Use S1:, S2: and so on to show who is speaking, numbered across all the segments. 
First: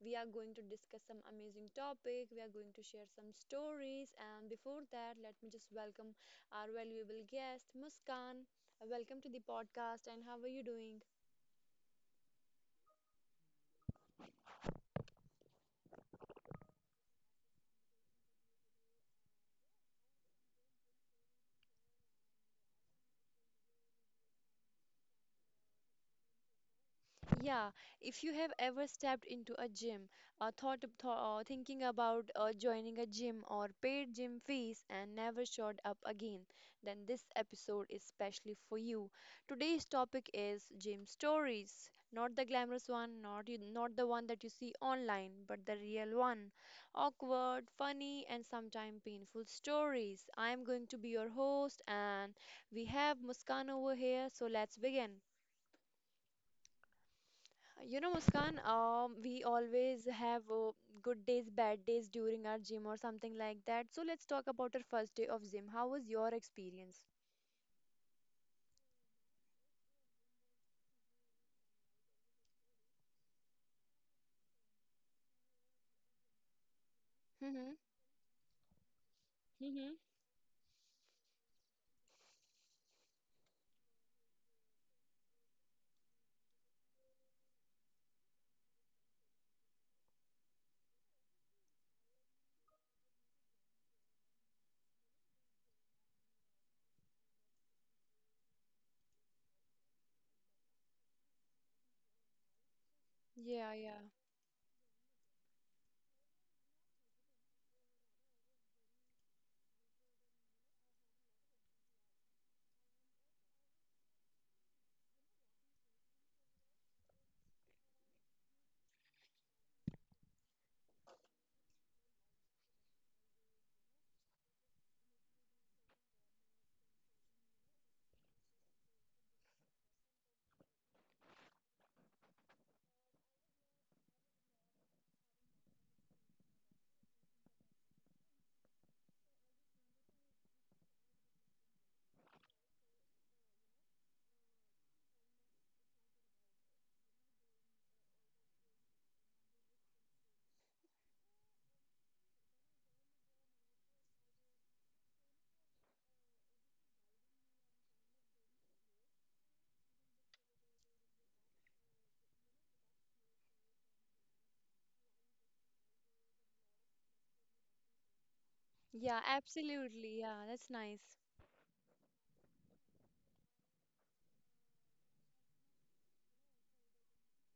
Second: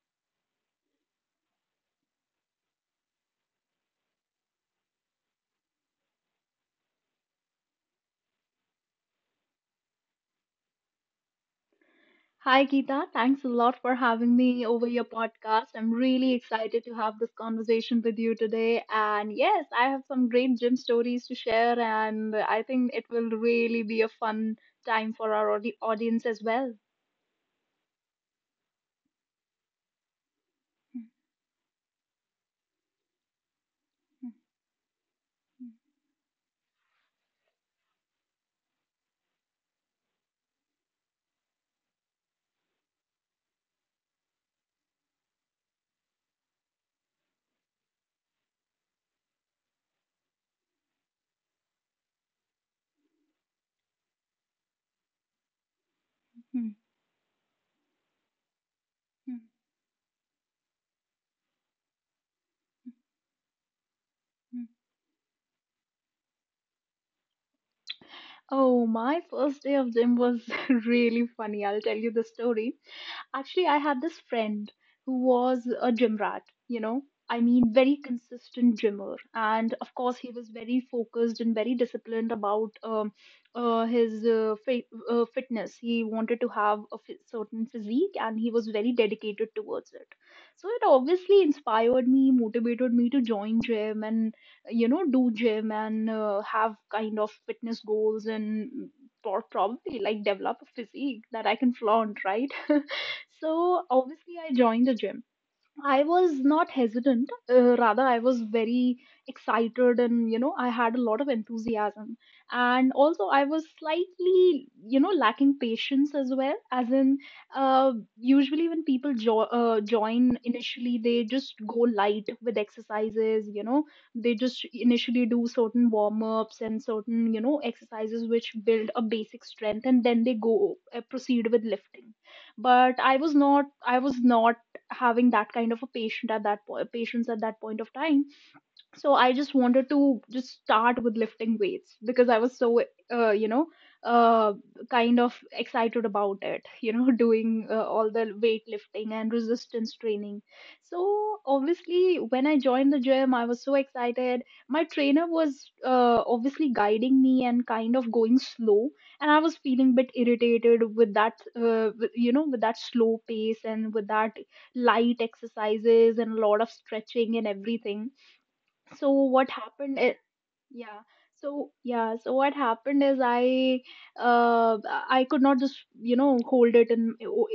S1: we are going to discuss some amazing topic. We are going to share some stories, and before that, let me just welcome our valuable guest, Muskan. Welcome to the podcast, and how are you doing?
S2: Hi, Geeta. Thanks a lot for having me over your podcast. I'm really excited to have this conversation with you today. And yes, I have some great gym stories to share, and I think it will really be a fun time for our audience as well.
S1: Yeah, if you have ever stepped into a gym, thought, thinking about joining a gym or paid gym fees and never showed up again, then this episode is specially for you. Today's topic is gym stories, not the glamorous one, not you, not the one that you see online, but the real one. Awkward, funny, and sometimes painful stories. I am going to be your host, and we have Muskan over here, so let's begin.
S2: Hmm,
S1: You know, Muskan,
S2: hmm,
S1: we always have good days, bad days during our gym or something like that. So let's talk
S2: hmm.
S1: about our first day of gym. How was your experience?
S2: Oh, my first day of gym was really funny. I'll tell you the story. Actually, I had this friend who was a gym rat, you know, I
S1: Mm-hmm.
S2: mean, very consistent gymmer. And of
S1: Mm-hmm.
S2: course, he was very focused and very disciplined about his fitness. He wanted to have a certain physique and he was very dedicated towards it. So it obviously inspired me, motivated me to join gym and, you know, do gym and have kind of fitness goals and or probably like develop a physique that I can flaunt, right?
S1: Yeah,
S2: So
S1: yeah.
S2: obviously I joined the gym. I was not hesitant, rather, I was very excited and you know, I had a lot of enthusiasm. And also, I was slightly, you know, lacking patience as well. As in, usually when people join initially, they just go light with exercises, you know, they just initially do certain warm ups and certain, you know, exercises which build a basic strength and then they go proceed with lifting, but I was not having that kind of a patient at that po- patients at that point of time. So I just wanted to just start with lifting weights because I was so uh, you know uh, kind of excited about it, you know, doing all the weightlifting and resistance training. So obviously when I joined the gym, I was so excited. My trainer was obviously guiding me and kind of going slow, and I was feeling a bit irritated with you know, with that slow pace and with that light exercises and a lot of stretching and everything. So
S1: Yeah,
S2: what happened?
S1: absolutely. Yeah, that's
S2: Yeah.
S1: nice.
S2: So yeah. So what happened is I could not just, you know, hold it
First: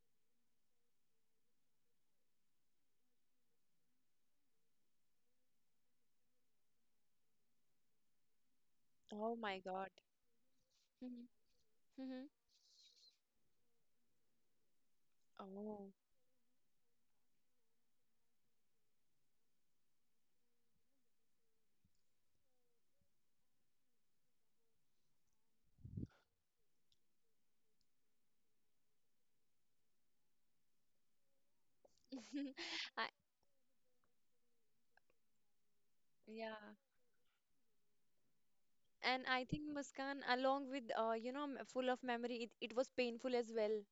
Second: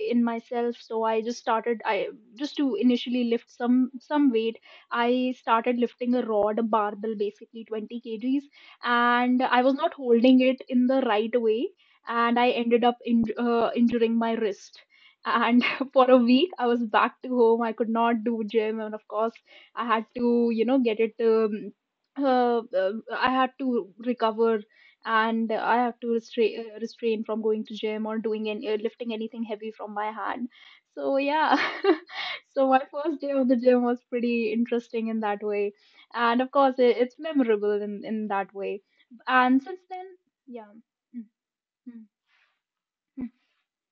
S2: in myself. So I just started. I just to initially lift some weight. I started lifting a rod, a barbell, basically 20 kgs,
S1: Oh
S2: and
S1: my
S2: I was
S1: God.
S2: not holding it in the right
S1: Mm-hmm.
S2: way,
S1: Mm-hmm.
S2: and I ended up in, injuring my wrist. And
S1: Oh.
S2: for a week, I was back to home. I could not do gym, and of course, I had to, you know, get it. I had to recover and I had to restrain from going to gym or doing any lifting anything heavy from my hand. So yeah, so my
S1: I,
S2: first day of the gym was pretty interesting in that way, and of course
S1: yeah.
S2: it's memorable in that way.
S1: And I
S2: And
S1: think
S2: since then,
S1: Muskan, along
S2: yeah.
S1: with you know, full
S2: Mhm.
S1: of memory, it was painful as well.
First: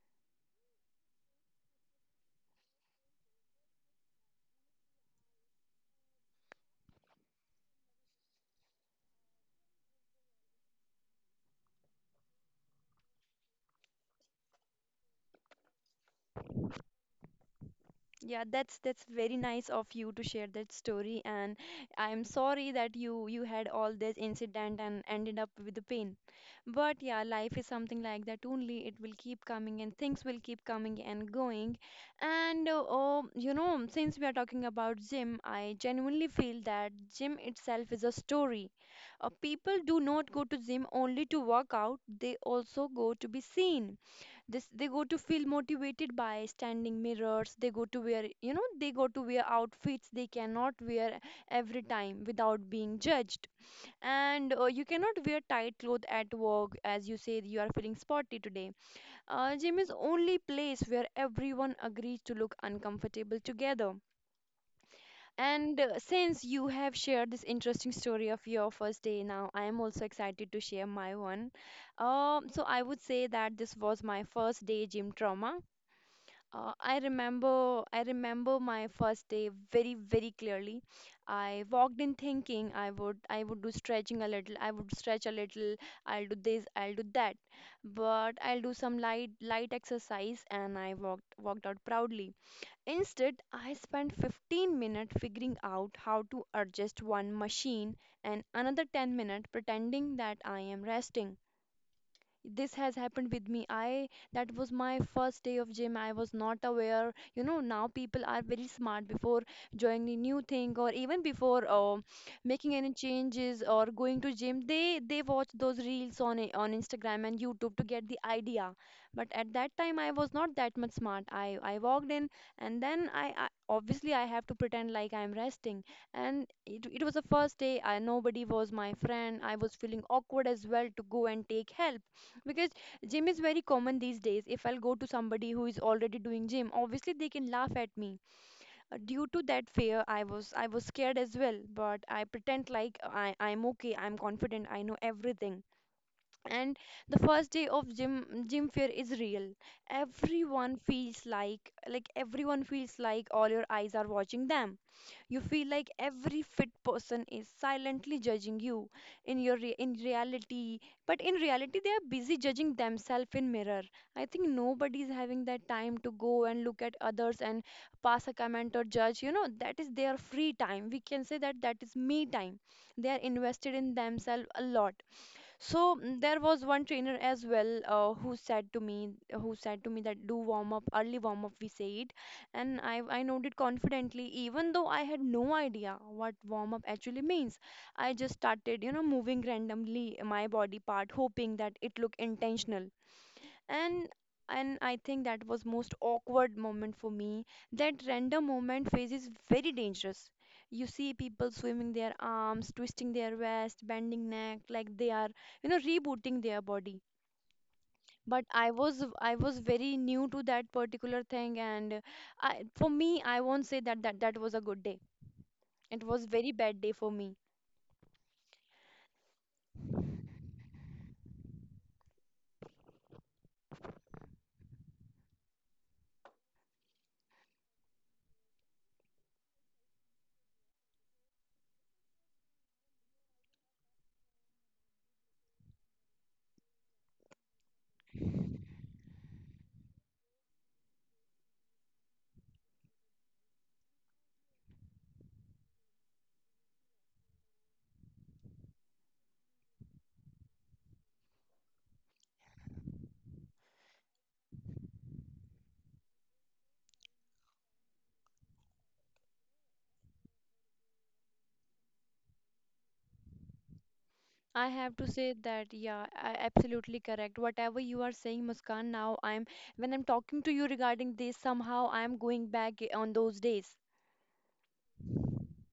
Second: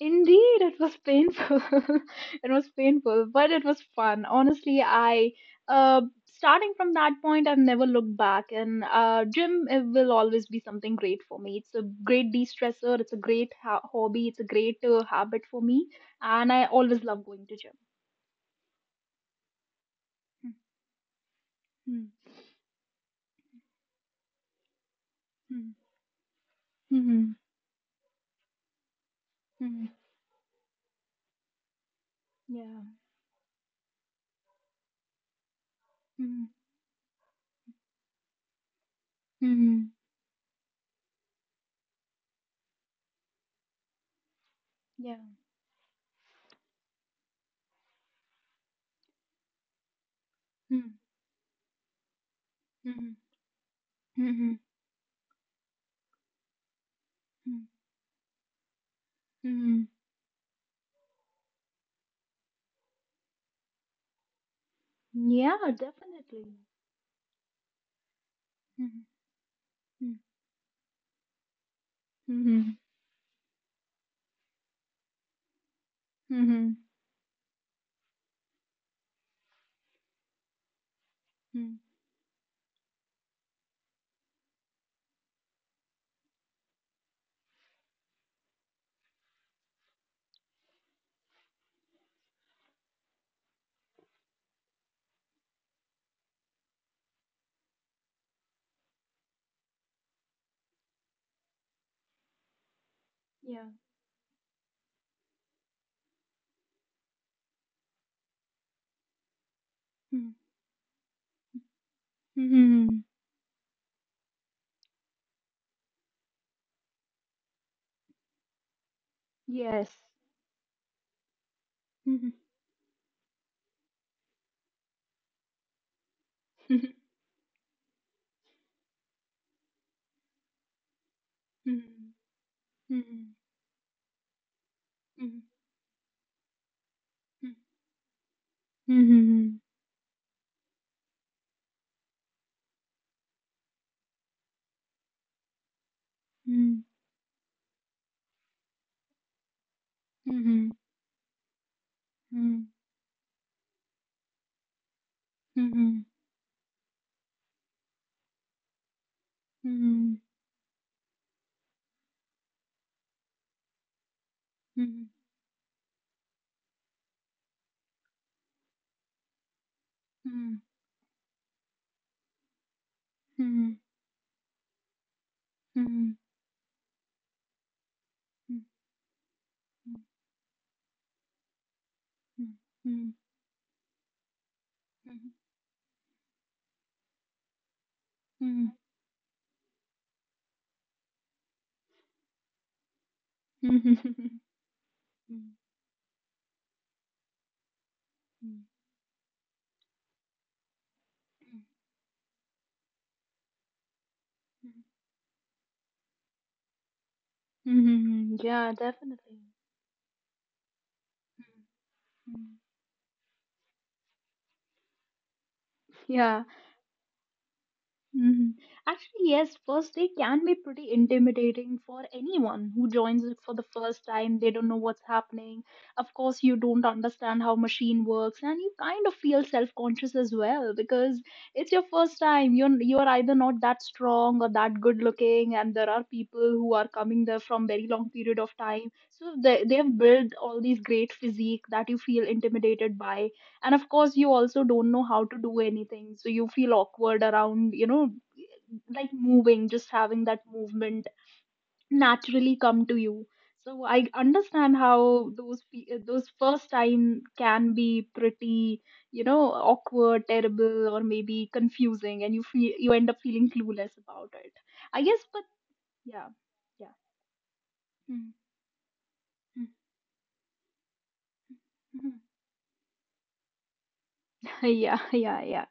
S2: Indeed, it was painful. It was painful, but it was fun. Honestly, I starting from that point, I've never looked back, and gym it will always be something great for me. It's a great de-stressor. It's a great ha hobby. It's a great habit for me, and I always love going to gym.
S1: Yeah, that's very nice of you to share that story, and
S2: Mhm,
S1: I'm sorry that you had all this incident and ended up
S2: mhm,
S1: with the pain. But yeah,
S2: mhm,
S1: life is something like that only. It will keep coming
S2: mhm,
S1: and things will keep coming and going. And
S2: yeah.
S1: oh, you know, since we are talking about gym, I genuinely
S2: Mhm,
S1: feel that gym itself is a story. People
S2: mhm,
S1: do not go to gym only to work out, they also go to be seen. This they go
S2: yeah.
S1: to feel motivated by standing mirrors. They go to wear, you know, they go to wear outfits they cannot
S2: Mhm,
S1: wear every time without being
S2: mhm,
S1: judged. And
S2: mhm,
S1: you cannot wear tight clothes at work as you say you
S2: mhm,
S1: are feeling sporty today. Gym
S2: mhm.
S1: is only place where everyone agrees to look uncomfortable together.
S2: Yeah,
S1: And since
S2: definitely.
S1: you have shared this interesting story of your first
S2: Mhm,
S1: day, now I am also
S2: mhm,
S1: excited to share my one. So I
S2: mhm,
S1: would say that this was my first day gym trauma.
S2: mhm.
S1: I remember my first day very, very clearly. I
S2: Hmm.
S1: walked in thinking I would do stretching a little, I would stretch a little, I'll do this, I'll do that, but I'll do some light, light exercise, and I walked, walked out proudly. Instead, I spent 15 minutes figuring out how to adjust one machine and another 10 minutes pretending that I am resting. This has happened with me.
S2: Yeah.
S1: I That was my first day of gym. I was not aware. You know, now people are very smart before joining
S2: Hmm.
S1: new thing or even before making any
S2: Mhm.
S1: changes or going to gym, they watch those reels on on Instagram and YouTube to get the idea, but at that time
S2: Yes.
S1: I was not that much smart. I walked in
S2: Mhm.
S1: and I obviously I have to pretend like I'm resting. And it was the first day. I, nobody was my friend. I was feeling awkward as well to go and take help,
S2: Mhm.
S1: because gym
S2: Mhm.
S1: is very common these days. If I'll go to
S2: Mhm.
S1: somebody who is already doing gym, obviously they can laugh at me. Due to
S2: Mhm.
S1: that fear, I was scared as well, but I pretend like I'm okay, I'm confident, I know everything. And
S2: Mhm.
S1: the first day of gym, gym fear is real.
S2: Mhm.
S1: Everyone feels like everyone feels like all your eyes are watching them. You feel like
S2: Mhm.
S1: every fit person is silently judging you in
S2: Mhm.
S1: reality, but in reality they are busy judging themselves in mirror. I think nobody is
S2: Mhm.
S1: having that time to go and look at others and pass a comment or judge. You know, that is their free time. We can say that that is me time. They are invested
S2: Mhm.
S1: in themselves a lot. So
S2: Mhm.
S1: there was one trainer as well
S2: Mhm. Mhm. Mhm.
S1: who said to me that do warm up, early warm up, we say it, and I
S2: Mhm.
S1: I nodded confidently, even though I had no idea what warm up actually means. I just
S2: Mhm.
S1: started, you know, moving randomly my body part, hoping that it looked intentional, and
S2: Mhm.
S1: I think that
S2: Mhm.
S1: was most awkward moment for me. That random
S2: Mhm.
S1: moment phase is very dangerous. You see people swimming their arms, twisting their waist, bending neck, like they are, you know, rebooting their body,
S2: Mhm.
S1: but
S2: Yeah,
S1: I
S2: definitely.
S1: was very new to that particular thing. And
S2: Mm.
S1: I, for me, I won't say that that was a good day. It was
S2: Yeah.
S1: very bad day for me.
S2: Mhm. Actually, yes, first day can be pretty intimidating for anyone who joins it for the first time. They don't know what's happening. Of course, you don't understand how machine works, and you kind of feel self-conscious as well because it's your first time. You're either not that strong or that good looking, and there are people who are coming there from very long period of time. So they've built all these great physique that you feel intimidated by, and of course you also don't know how to do anything, so you feel awkward around, you know, like moving, just having that movement naturally come to you. So I understand how those those first time can be pretty, you know, awkward, terrible, or maybe confusing, and you feel you end up feeling clueless about it.
S1: I have
S2: I
S1: to
S2: guess,
S1: say
S2: but
S1: that, yeah,
S2: yeah,
S1: I
S2: yeah.
S1: absolutely correct. Whatever you are
S2: Hmm.
S1: saying, Muskan, now I'm
S2: Hmm.
S1: when I'm talking to you regarding this, somehow
S2: Hmm.
S1: I'm going back on those days.
S2: Yeah.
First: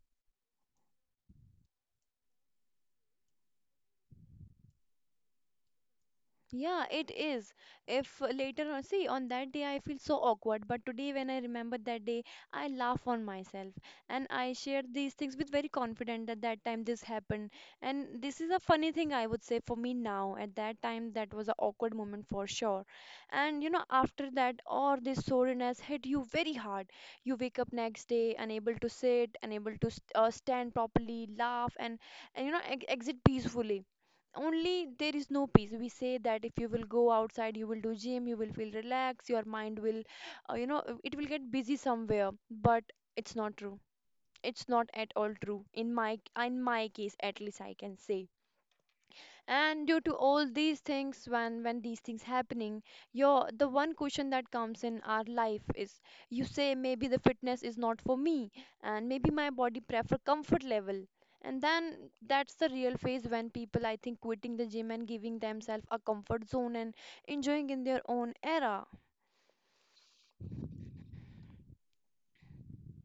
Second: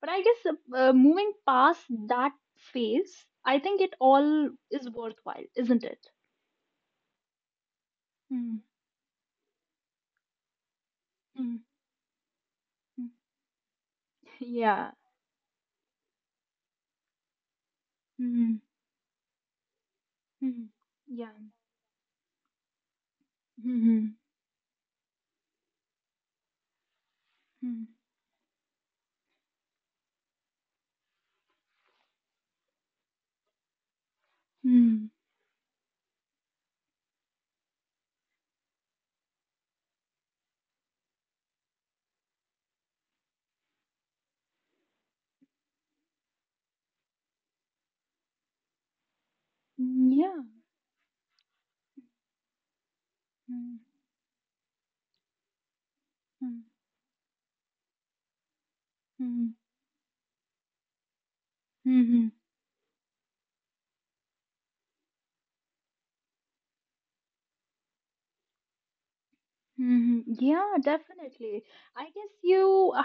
S2: But I guess, moving past that phase, I think it all is worthwhile, isn't it?
S1: Yeah, it is. If
S2: Mm,
S1: later on, see, on that day I feel so awkward, but today when I
S2: mm,
S1: remember that day, I laugh
S2: mm.
S1: on myself, and I share
S2: Yeah.
S1: these things with very confident that that time this happened. And this is a
S2: Mm,
S1: funny thing I would say for me now. At
S2: mm,
S1: that time,
S2: yeah.
S1: that was an awkward moment for sure. And you
S2: Mm,
S1: know,
S2: mm,
S1: after that, all this soreness hit you very hard. You wake up next day unable to sit, unable to st stand properly, laugh, and you know, ex exit peacefully. Only
S2: mm,
S1: there is no peace. We say that if you will go outside, you will do gym, you will feel relaxed, your mind will, it will get busy somewhere, but it's not true. It's not at all true in my, in my case at least I can say. And due
S2: mm,
S1: to
S2: yeah.
S1: all these things, when, these things happening, your the
S2: Mm,
S1: one question that comes in our life is, you
S2: mm,
S1: say maybe the fitness is not for me, and maybe my body prefer comfort level, and
S2: mm,
S1: then
S2: mm,
S1: that's the real phase when people, I think, quitting the gym and giving themselves a comfort zone and enjoying in their own era.
S2: hmm. Yeah, definitely. I guess you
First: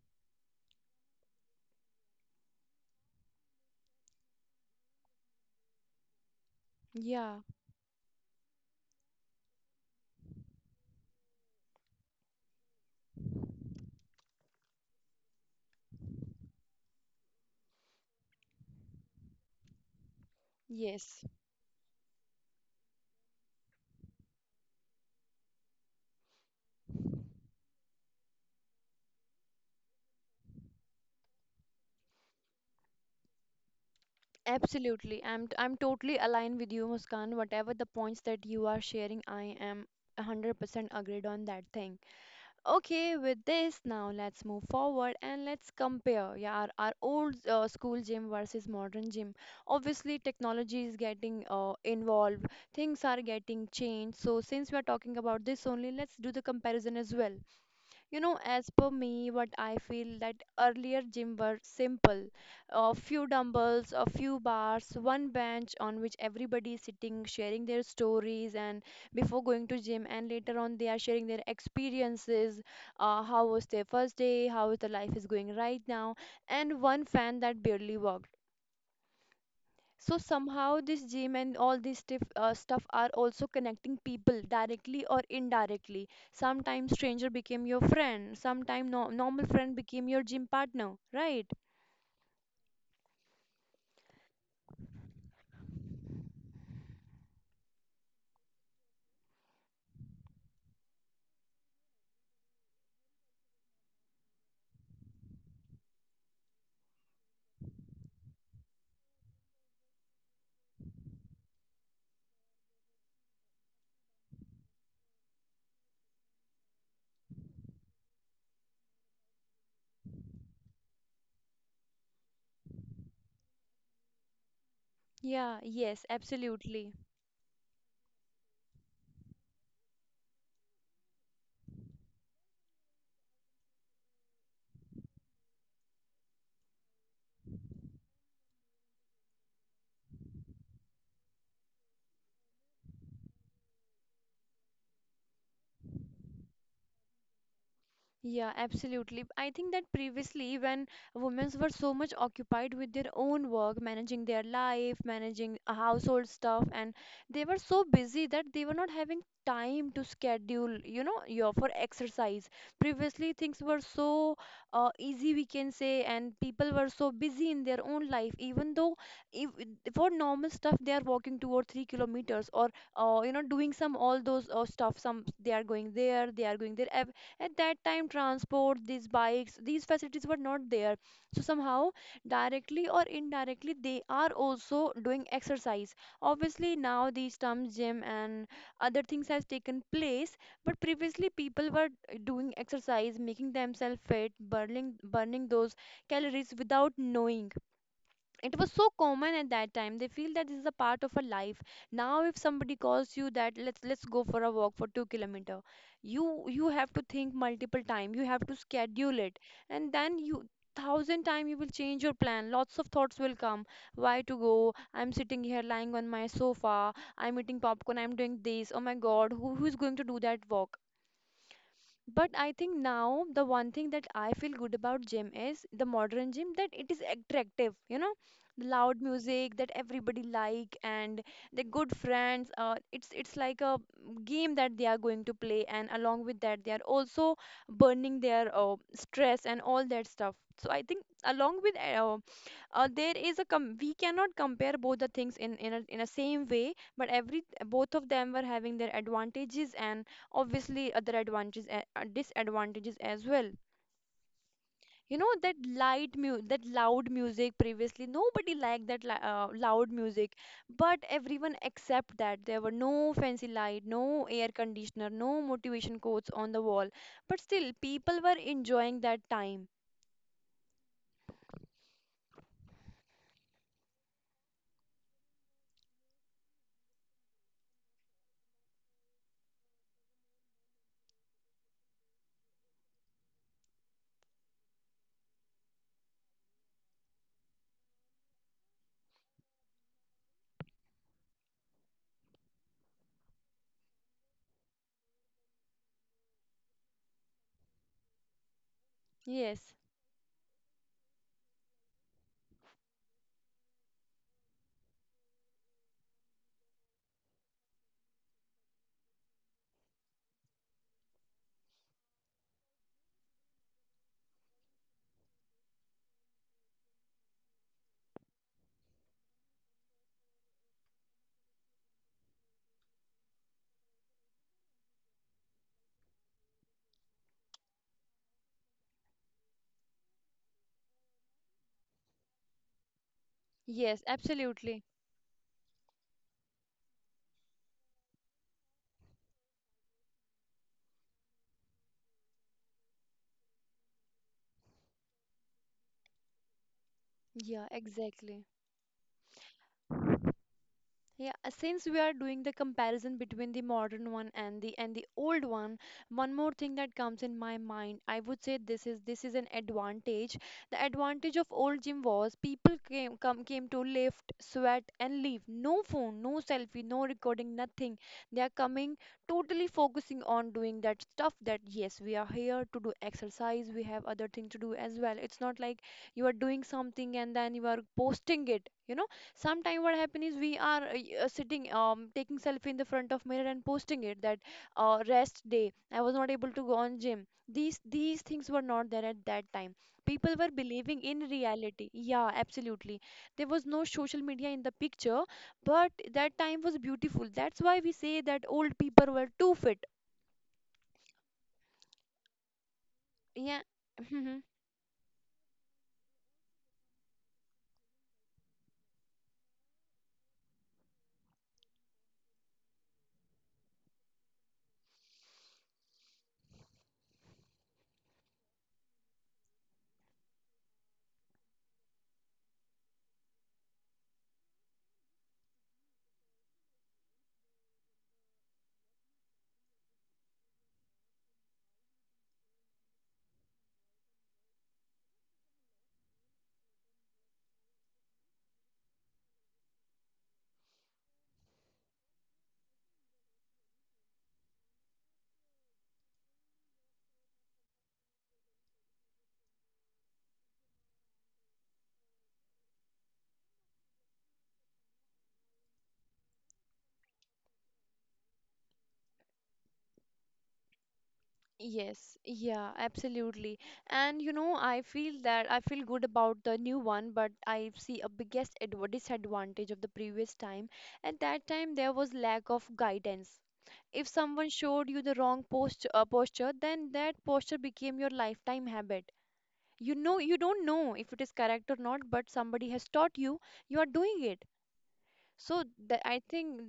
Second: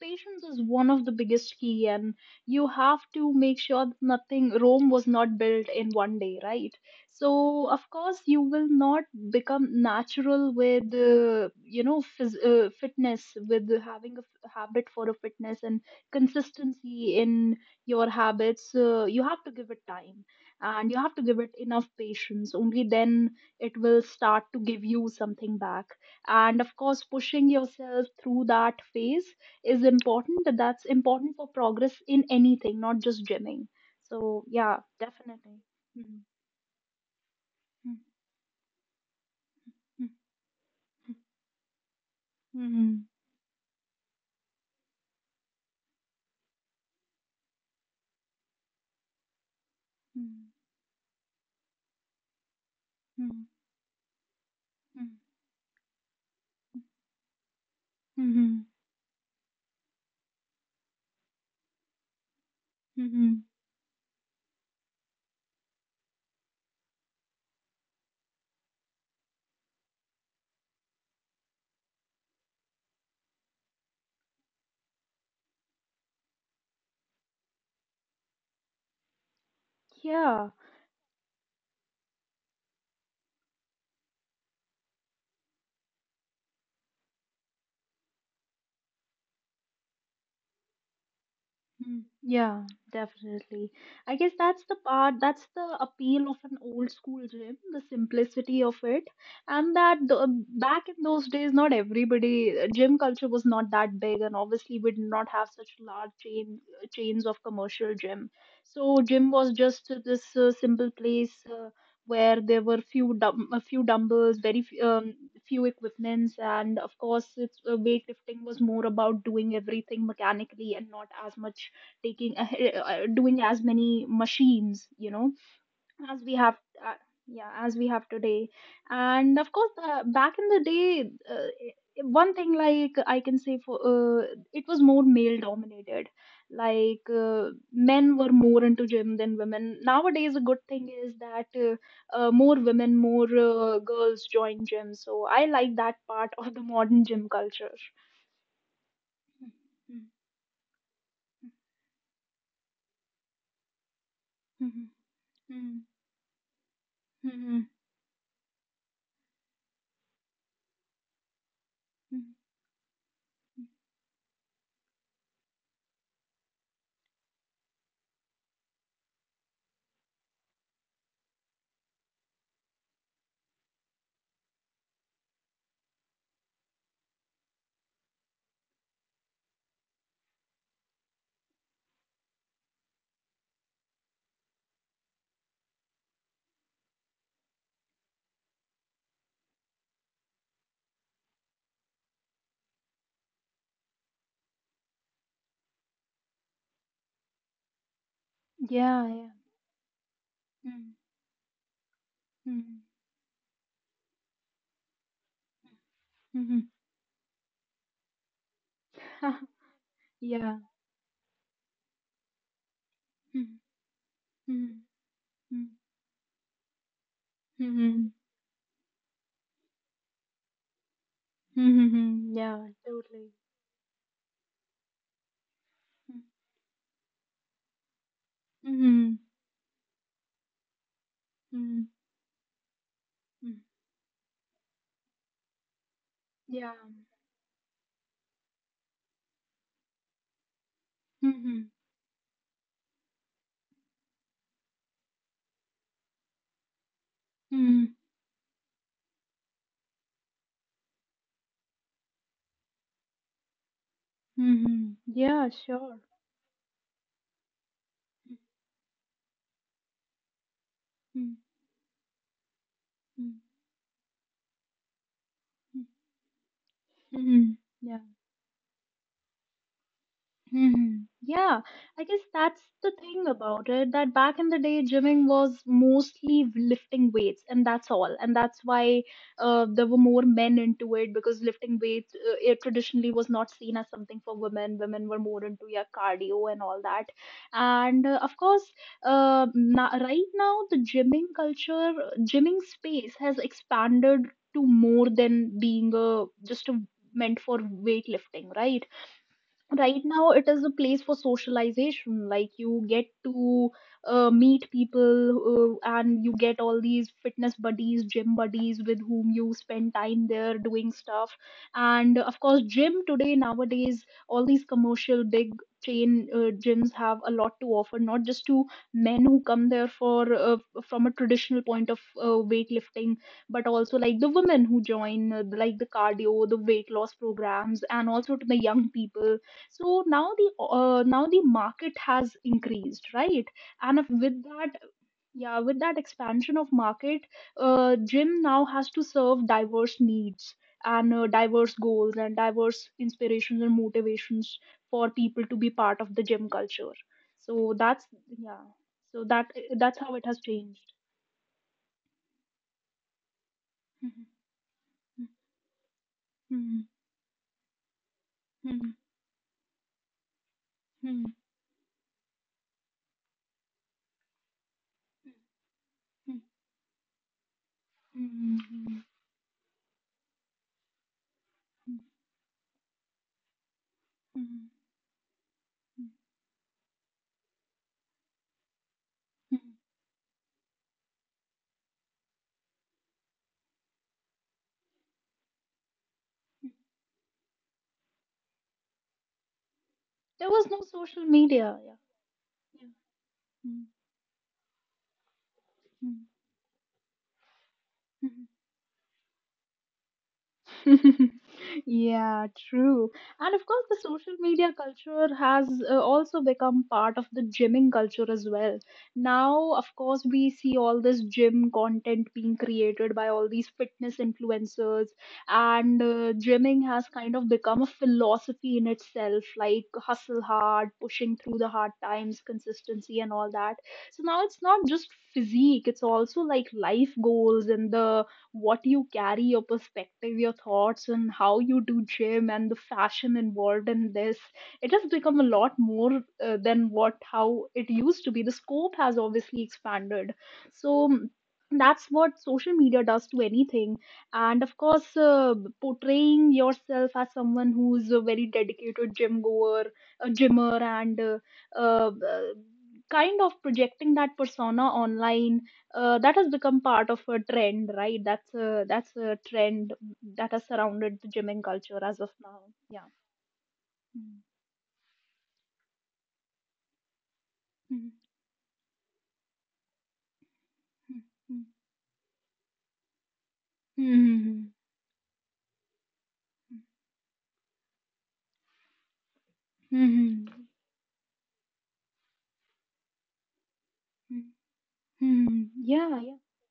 S2: patience is one of the biggest key, and you have to make sure that nothing, Rome was not built in one day, right?
S1: Yeah,
S2: So of course you will not become natural with you know fitness, with having a habit for a fitness and consistency in your habits. You have to give it time, and you have to
S1: yes.
S2: give it enough patience. Only then it will start to give you something back, and of course pushing yourself through that phase is important. That's important for progress in anything, not just gymming. So yeah,
S1: Absolutely.
S2: definitely.
S1: I'm totally
S2: Mm-hmm.
S1: aligned with you, Muskan. Whatever the points that you are sharing, I am 100% agreed on that thing.
S2: Mm-hmm. Mm-hmm.
S1: Okay, with this, now let's move forward and let's compare, yeah, our old school gym versus modern gym. Obviously,
S2: Mm-hmm.
S1: technology is getting involved, things are getting changed. So, since we are talking about this only, let's do the comparison as well. You
S2: Mm-hmm.
S1: know,
S2: Mm-hmm.
S1: as per me, what I feel that earlier gym were simple. A few
S2: Mm-hmm.
S1: dumbbells, a few bars, one bench on which everybody is sitting, sharing their stories and before going to gym, and later on they are sharing their experiences, how was their first day, how is the life is going right now, and one fan that barely worked. So
S2: Yeah.
S1: somehow this gym and all this stuff, are also connecting people directly or indirectly. Sometimes stranger became your friend. Sometimes no normal friend became your gym partner, right?
S2: Mm, yeah, definitely. I guess that's the part, that's the appeal of an old school gym, the simplicity of it, and that back in those days, not everybody, gym culture was not that big, and obviously we did not have such large chains of commercial gym. So gym was just this simple place where there were few dum a few dumbbells, very f few equipments, and of course, it's weightlifting was more about doing everything mechanically and not as much taking doing as many machines, you know,
S1: Yeah, yes,
S2: as we have,
S1: absolutely.
S2: uh, yeah, as we have today. And of course, back in the day, one thing, like, I can say for it was more male dominated, like uh, men were more into gym than women. Nowadays a good thing is that, more women, more girls join gym, so I like that part of the modern gym culture.
S1: Yeah, absolutely. I think that previously, when women were so much occupied with their own work, managing their life, managing household stuff, and they were so busy that they were not having time to schedule, you know, your for exercise. Previously, things were so easy, we can say, and people were so busy in their own life. Even though, if for normal stuff, they are walking 2 or 3 kilometers, or you know, doing some all those stuff. Some they are going there, at that time transport, these bikes, these facilities were not there, so somehow, directly or indirectly, they are also doing exercise. Obviously now these terms gym and other things has taken place, but previously people were doing exercise, making themselves fit, burning those calories without knowing. It was so
S2: Yeah, yeah.
S1: common at that time. They feel that this is a
S2: Mm,
S1: part of a life. Now if somebody
S2: mm,
S1: calls you that let's go for a walk for 2 kilometer, you
S2: mhm.
S1: you have to think multiple time, you have to schedule it, and then you
S2: Yeah.
S1: thousand time you will change your plan, lots of thoughts will
S2: Mm,
S1: come, why to go,
S2: mm,
S1: I'm sitting
S2: mm,
S1: here lying on my sofa, I'm eating popcorn,
S2: mhm,
S1: I'm doing this, oh my god, who is going to do that walk?
S2: mhm,
S1: But I
S2: yeah,
S1: think now
S2: totally.
S1: the one thing that I feel good about gym is the
S2: Mm,
S1: modern gym, that it is attractive, you know, the loud
S2: mhm,
S1: music that everybody like, and the
S2: mm,
S1: good friends. It's
S2: mm,
S1: like a game that they are going to play, and along with that,
S2: yeah.
S1: they are also burning their stress and all that stuff. So I think, along
S2: Mhm,
S1: with there is we cannot compare both the things in in a same way, but every
S2: mm,
S1: both of them were having their advantages and obviously other advantages disadvantages as well.
S2: mhm,
S1: You know
S2: yeah,
S1: that
S2: sure.
S1: that loud music, previously nobody liked that loud music, but
S2: Mm, mm,
S1: everyone accept that there were no
S2: mm,
S1: fancy light, no air conditioner, no
S2: mm,
S1: motivation quotes on the wall, but
S2: mhm,
S1: still
S2: yeah.
S1: people were enjoying that time.
S2: Mhm. Yeah, I guess that's the thing about it, that back in the day, gymming was mostly lifting weights, and that's all. And that's why there were more men into it because lifting weights, it traditionally was not seen as something for women. Women were more into, yeah, cardio and all that. And of course, na right now, the gymming culture, gymming space has expanded to more than being a just a meant for weightlifting, right?
S1: Yes,
S2: Right now it is a place for socialization, like you get to meet people, and you get all these fitness buddies, gym buddies with whom you spend time there doing stuff. And of course gym today, nowadays, all these commercial big chain gyms have a lot to offer, not just to men who come there for from a traditional point of weightlifting, but also like the women who like the cardio, the weight loss programs, and also to the young people. So now the market has increased, right? And
S1: yes,
S2: with that
S1: absolutely.
S2: yeah with that expansion of market, gym now has to serve diverse needs and diverse goals and diverse inspirations and motivations for people to be part of the gym culture. So
S1: Yeah,
S2: that's,
S1: exactly.
S2: yeah, so that's how it has changed.
S1: Yeah, since we are doing the comparison between the modern one and the old one, one more thing that comes in my mind, I would say this is an advantage. The advantage of old gym was people came to lift, sweat, and leave. No phone, no selfie, no recording, nothing. They are coming, totally focusing on doing that stuff, that yes, we are here to do exercise, we have other thing to do as well. It's not like you are doing something and then you are posting it. You know, sometimes what happen is we are sitting, taking selfie in the front of mirror and posting it that rest day. I was not able to go on gym. These things were not there at that time. People
S2: There
S1: were
S2: was no
S1: believing in
S2: social media,
S1: reality.
S2: yeah,
S1: Yeah,
S2: yeah.
S1: absolutely. There was
S2: Hmm.
S1: no social media in the picture, but that time was beautiful. That's why we say
S2: Mhm.
S1: that old people were too fit.
S2: Yeah, true. And
S1: Yeah.
S2: of course, the social media culture has also become part of the gymming culture as well. Now, of course, we see all this gym content being created by all these fitness influencers, and gymming has kind of become a philosophy in itself, like hustle hard, pushing through the hard times, consistency, and all that. So now it's not just physique, it's also like life goals and the what you carry, your perspective, your thoughts, and how you do gym and the fashion involved in this. It has become a lot more than what how it used to be. The scope has obviously expanded. So mm, that's what social media does to anything. And of course, portraying yourself as someone who's a very dedicated gym goer, a gymmer, and uh, uh, kind of projecting that persona online, that has become part of a trend, right? That's a trend that has surrounded the gymming culture
S1: Yes,
S2: as of now.
S1: yeah,
S2: Yeah.
S1: absolutely. And you
S2: Mm.
S1: know, I feel that I feel good about the new one, but I see a biggest adv disadvantage of the previous time. At that time, there was lack of guidance. If someone
S2: Mhm.
S1: showed you the wrong posture, then that posture became your lifetime habit. You know, you
S2: Mhm.
S1: don't know if it is correct or not, but somebody has taught you, you are doing it. So
S2: Mhm.
S1: th
S2: Yeah.
S1: I
S2: Yeah.
S1: think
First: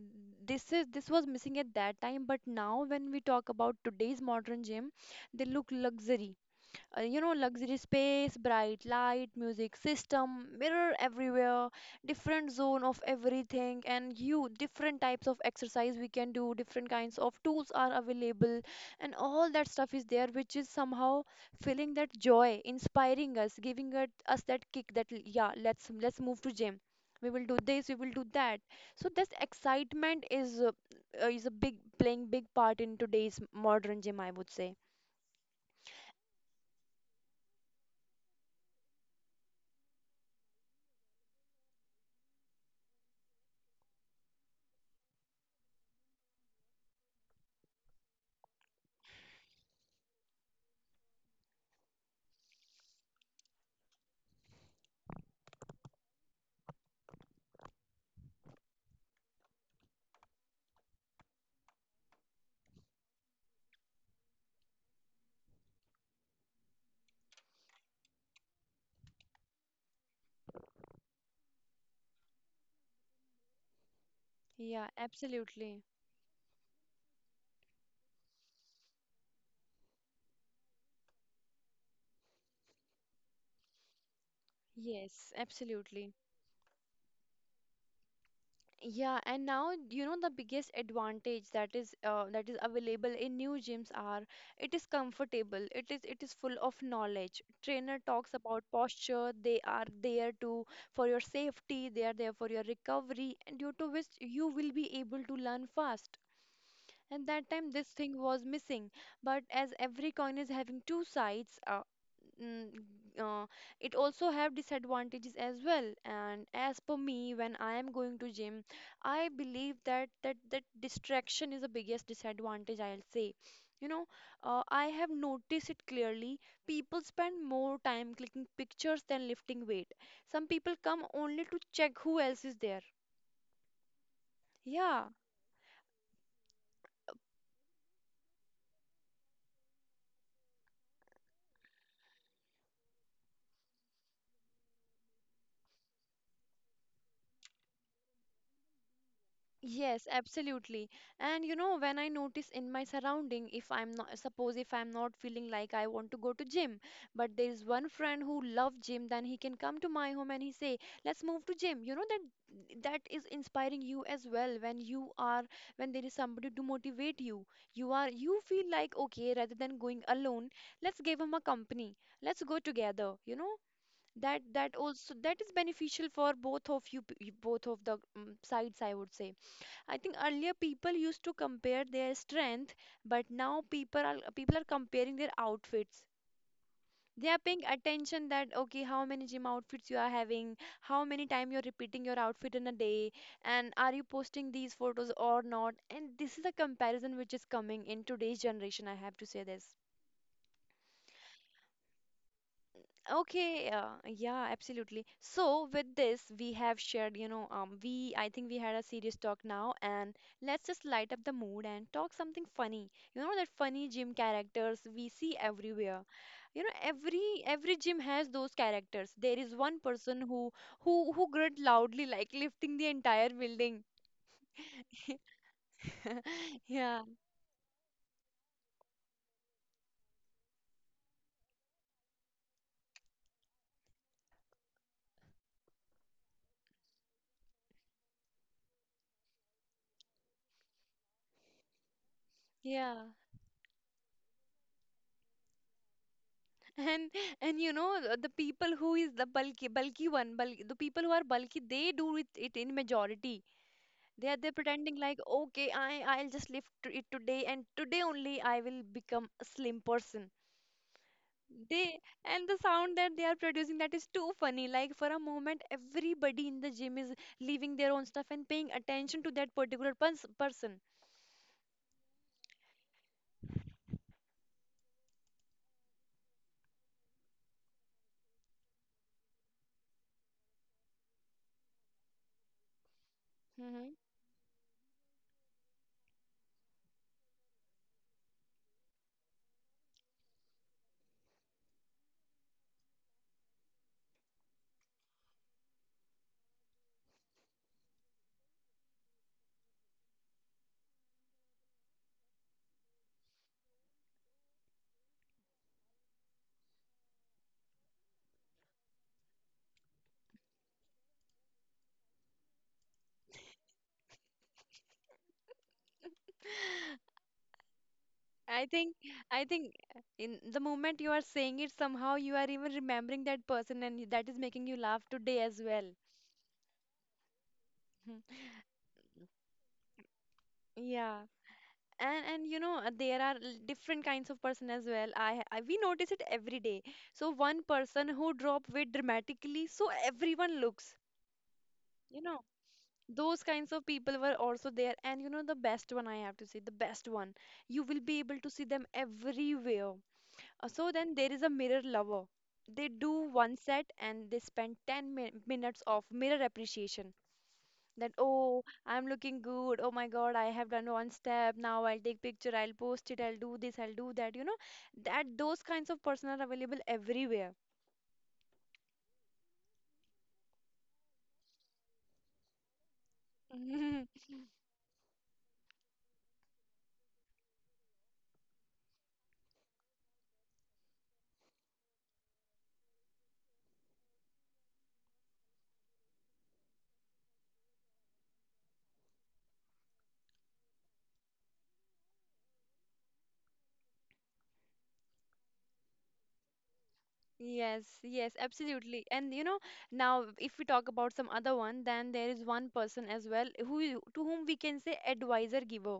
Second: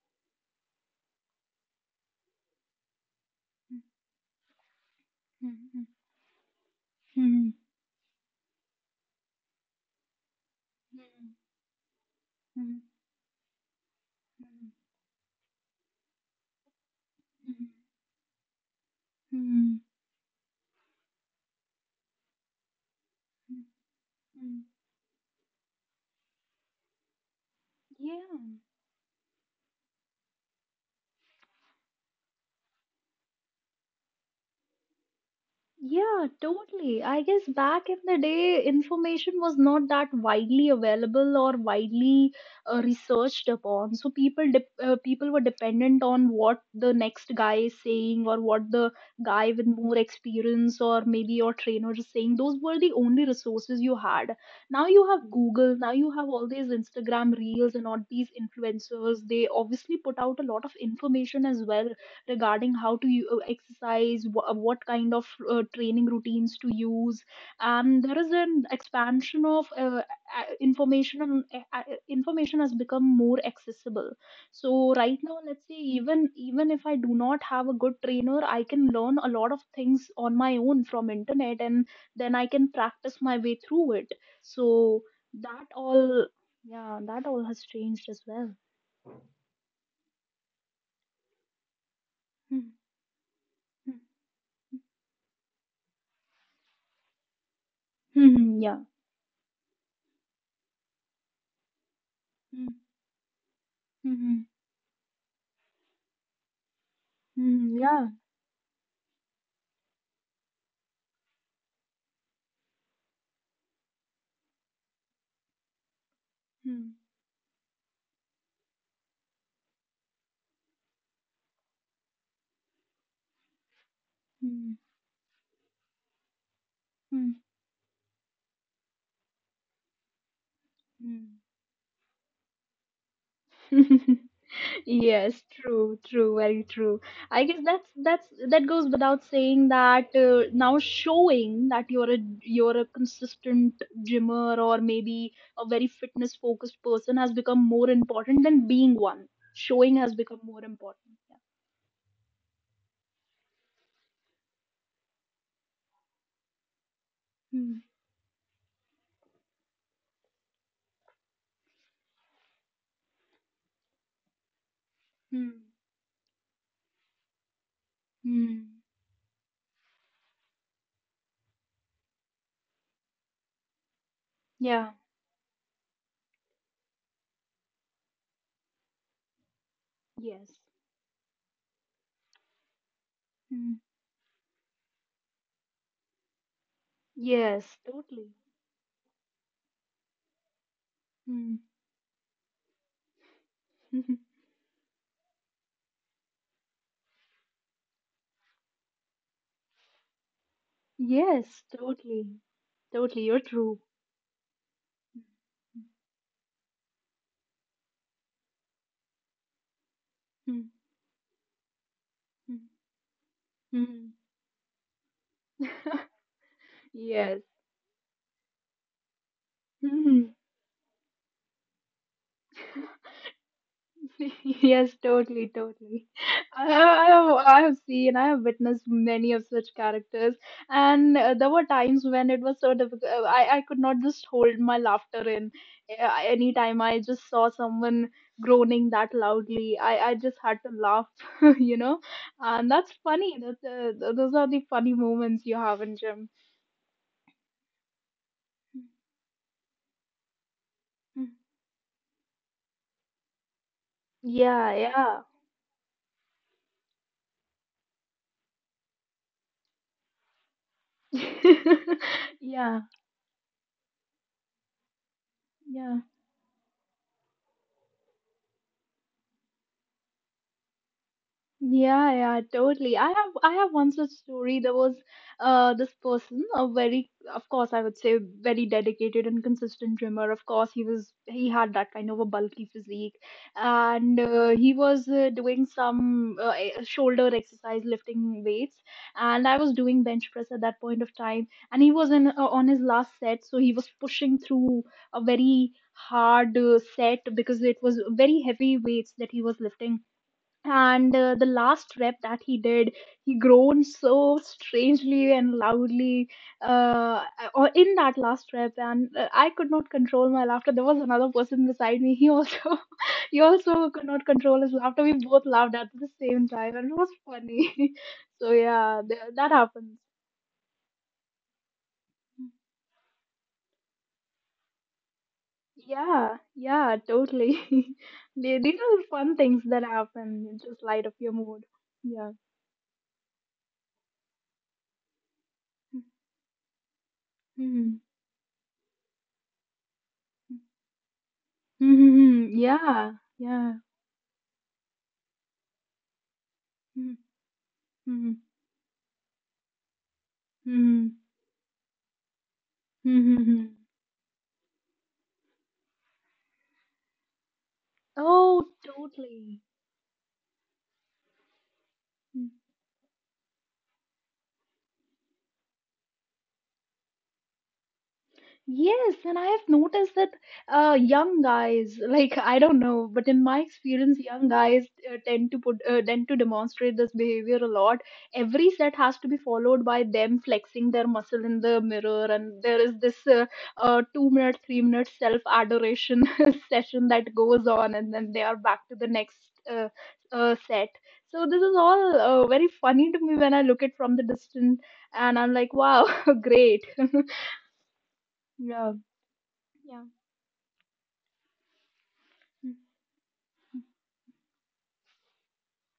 S1: this was missing at that time, but now when we talk about today's modern gym, they look
S2: Mhm.
S1: luxury. You know,
S2: Mhm.
S1: luxury space, bright light, music system, mirror
S2: Mhm.
S1: everywhere, different zone of everything, and you
S2: Mhm.
S1: different types of exercise we can do, different kinds of tools are available, and all that
S2: Mhm.
S1: stuff is there, which is somehow feeling that joy, inspiring us,
S2: Mhm.
S1: giving it, us
S2: Mhm.
S1: that kick that yeah, let's move to gym, we will do this, we will do
S2: Yeah.
S1: that. So this excitement is a big playing big part in today's modern gym, I would say.
S2: Yeah, totally. I guess back in the day, information was not that widely available or widely researched upon. So people were dependent on what the next guy is saying or what the guy with more experience or maybe your trainer is saying. Those were the only resources you had. Now you have Google, now you have all these Instagram reels and all these influencers. They obviously put out a lot of information as well regarding how to exercise, what kind of training routines to use. And there is an expansion of information. Information has become more accessible.
S1: Yeah,
S2: So right now, let's say
S1: absolutely.
S2: even if I do not have a good trainer, I can learn a lot of things on my own from internet, and then I can practice my way through it. So
S1: Yes,
S2: that
S1: absolutely.
S2: all yeah that all has changed as well.
S1: Yeah, and now you know the biggest advantage that is
S2: Yeah.
S1: available in new gyms are it is comfortable. It is full of knowledge. Trainer talks
S2: Hmm,
S1: about posture. They are there to for your safety. They are there for your recovery, and due to which
S2: hmm, hmm.
S1: you will be able to learn fast. And that time
S2: Mm,
S1: this
S2: yeah.
S1: thing was missing. But as every coin is having two sides, Mm, uh, it also have disadvantages as well. And as
S2: Mm,
S1: per me, when I am going to gym, I believe that distraction is the biggest disadvantage, I'll say. You know,
S2: mm,
S1: I have noticed it clearly. People
S2: mm,
S1: spend more time clicking pictures than lifting weight. Some people come
S2: mm.
S1: only to check who else is there. Yeah,
S2: Yes, true, true, very true. I guess that goes without saying that now showing that you're a consistent gymmer or maybe a very fitness focused person has become more important than being one. Showing
S1: yes,
S2: has become more
S1: absolutely.
S2: important. Yeah.
S1: And you know, when I notice in my surrounding, if I'm not, suppose if I'm not feeling like I want to go to gym, but there is
S2: Hmm.
S1: one friend who love gym, then he can come to my home and he say, let's move to gym. You know that that is inspiring you as well when you are
S2: Hmm.
S1: when there is somebody to motivate you. You are you feel
S2: Hmm.
S1: like, okay, rather than going alone, let's give him a company. Let's go together. You know that that
S2: Yeah.
S1: also that is beneficial for both of you, both of the sides, I would say. I think earlier
S2: Yes.
S1: people used to compare their strength, but now
S2: Hmm.
S1: people are comparing their outfits. They are paying
S2: Yes. Totally.
S1: attention that, okay, how many gym outfits you are having, how many time
S2: Hmm.
S1: you're repeating your outfit in a day, and are you posting these photos or not? And this is a comparison which is coming in today's generation, I have to say this.
S2: Yes. Totally. Totally, you're
S1: Okay,
S2: true.
S1: yeah, absolutely. So with this, we have shared, you know, we I think we had a serious talk now, and
S2: Mhm,
S1: let's just light up the mood and talk something
S2: mhm,
S1: funny. You know that funny
S2: mhm.
S1: gym characters we see everywhere. You know,
S2: Yes.
S1: every gym has those characters. There is one person
S2: Mhm.
S1: who grunt loudly, like lifting the entire building.
S2: Yes, totally, totally.
S1: Yeah,
S2: I have seen, I have witnessed many of such characters, and there were times when it was so difficult. I could not just hold my laughter in. Anytime I just saw someone groaning that loudly, I just had to laugh, you know? And that's
S1: yeah.
S2: funny. That's, those are the funny moments you have in gym.
S1: And and you know the people who is the bulky bulky one, bulky, the people who are
S2: Mm.
S1: bulky, they do it in majority. They are they
S2: Yeah,
S1: pretending like,
S2: yeah.
S1: okay, I'll just live to it today and today only I will become a slim person. They and the
S2: Yeah,
S1: sound that they are producing, that is too funny. Like for a moment,
S2: yeah.
S1: everybody in the gym is leaving their own stuff and paying attention to that particular person.
S2: Yeah, yeah, totally. I have one such story. There was this person, a very of course I would say very dedicated and consistent swimmer. Of course he had that kind of a bulky physique,
S1: Hmm.
S2: and he was doing some shoulder exercise, lifting weights, and I was doing bench press at that point of time, and he was in on his last set, so he was pushing through a very hard set because it was very heavy weights that he was lifting and the last rep that he did, he groaned so strangely and loudly uh, or in that last rep, and I could not control my laughter. There was another person beside me. He also he also could not control his laughter. We both laughed at the same time, and it was funny. So
S1: I think
S2: yeah,
S1: I
S2: that
S1: think
S2: happens.
S1: in the moment you are saying it, somehow you are even remembering that person and that is making you laugh today as well.
S2: Yeah, yeah, totally. They- these are the fun things that happen. You just light up
S1: Yeah.
S2: your mood.
S1: and
S2: Yeah.
S1: and you know, there are different kinds of person as well. I we notice it every day. So one
S2: Mhm.
S1: person who drop weight dramatically, so everyone looks, you know,
S2: Mhm. Yeah,
S1: those
S2: yeah.
S1: kinds of people were also there. And you know the best one, I have to say, the best
S2: Mhm,
S1: one you will be
S2: mhm,
S1: able to see them everywhere. So then
S2: mhm,
S1: there is a mirror lover. They do
S2: mhm,
S1: one
S2: mhm.
S1: set and they spend 10 minutes of mirror appreciation that, oh,
S2: Oh,
S1: I'm looking
S2: totally.
S1: good, oh my god, I have done one step, now I'll take picture, I'll post it, I'll do this, I'll do that, you know. That those kinds of person are available everywhere.
S2: Yes, and I have noticed that young guys, like I don't know, but in my experience, young guys tend to demonstrate this behavior a lot. Every set has to be followed by them flexing their muscle in the mirror, and there is this 2 minute, 3 minute self adoration session that goes on, and then they are back to the next uh, set. So this is all very funny to me when I look at from the distance, and I'm like, wow, great.
S1: Yes, yes,
S2: Yeah.
S1: absolutely. And you know, now if we talk about some other one, then there is one
S2: Mm.
S1: person as well who to whom we can say advisor giver.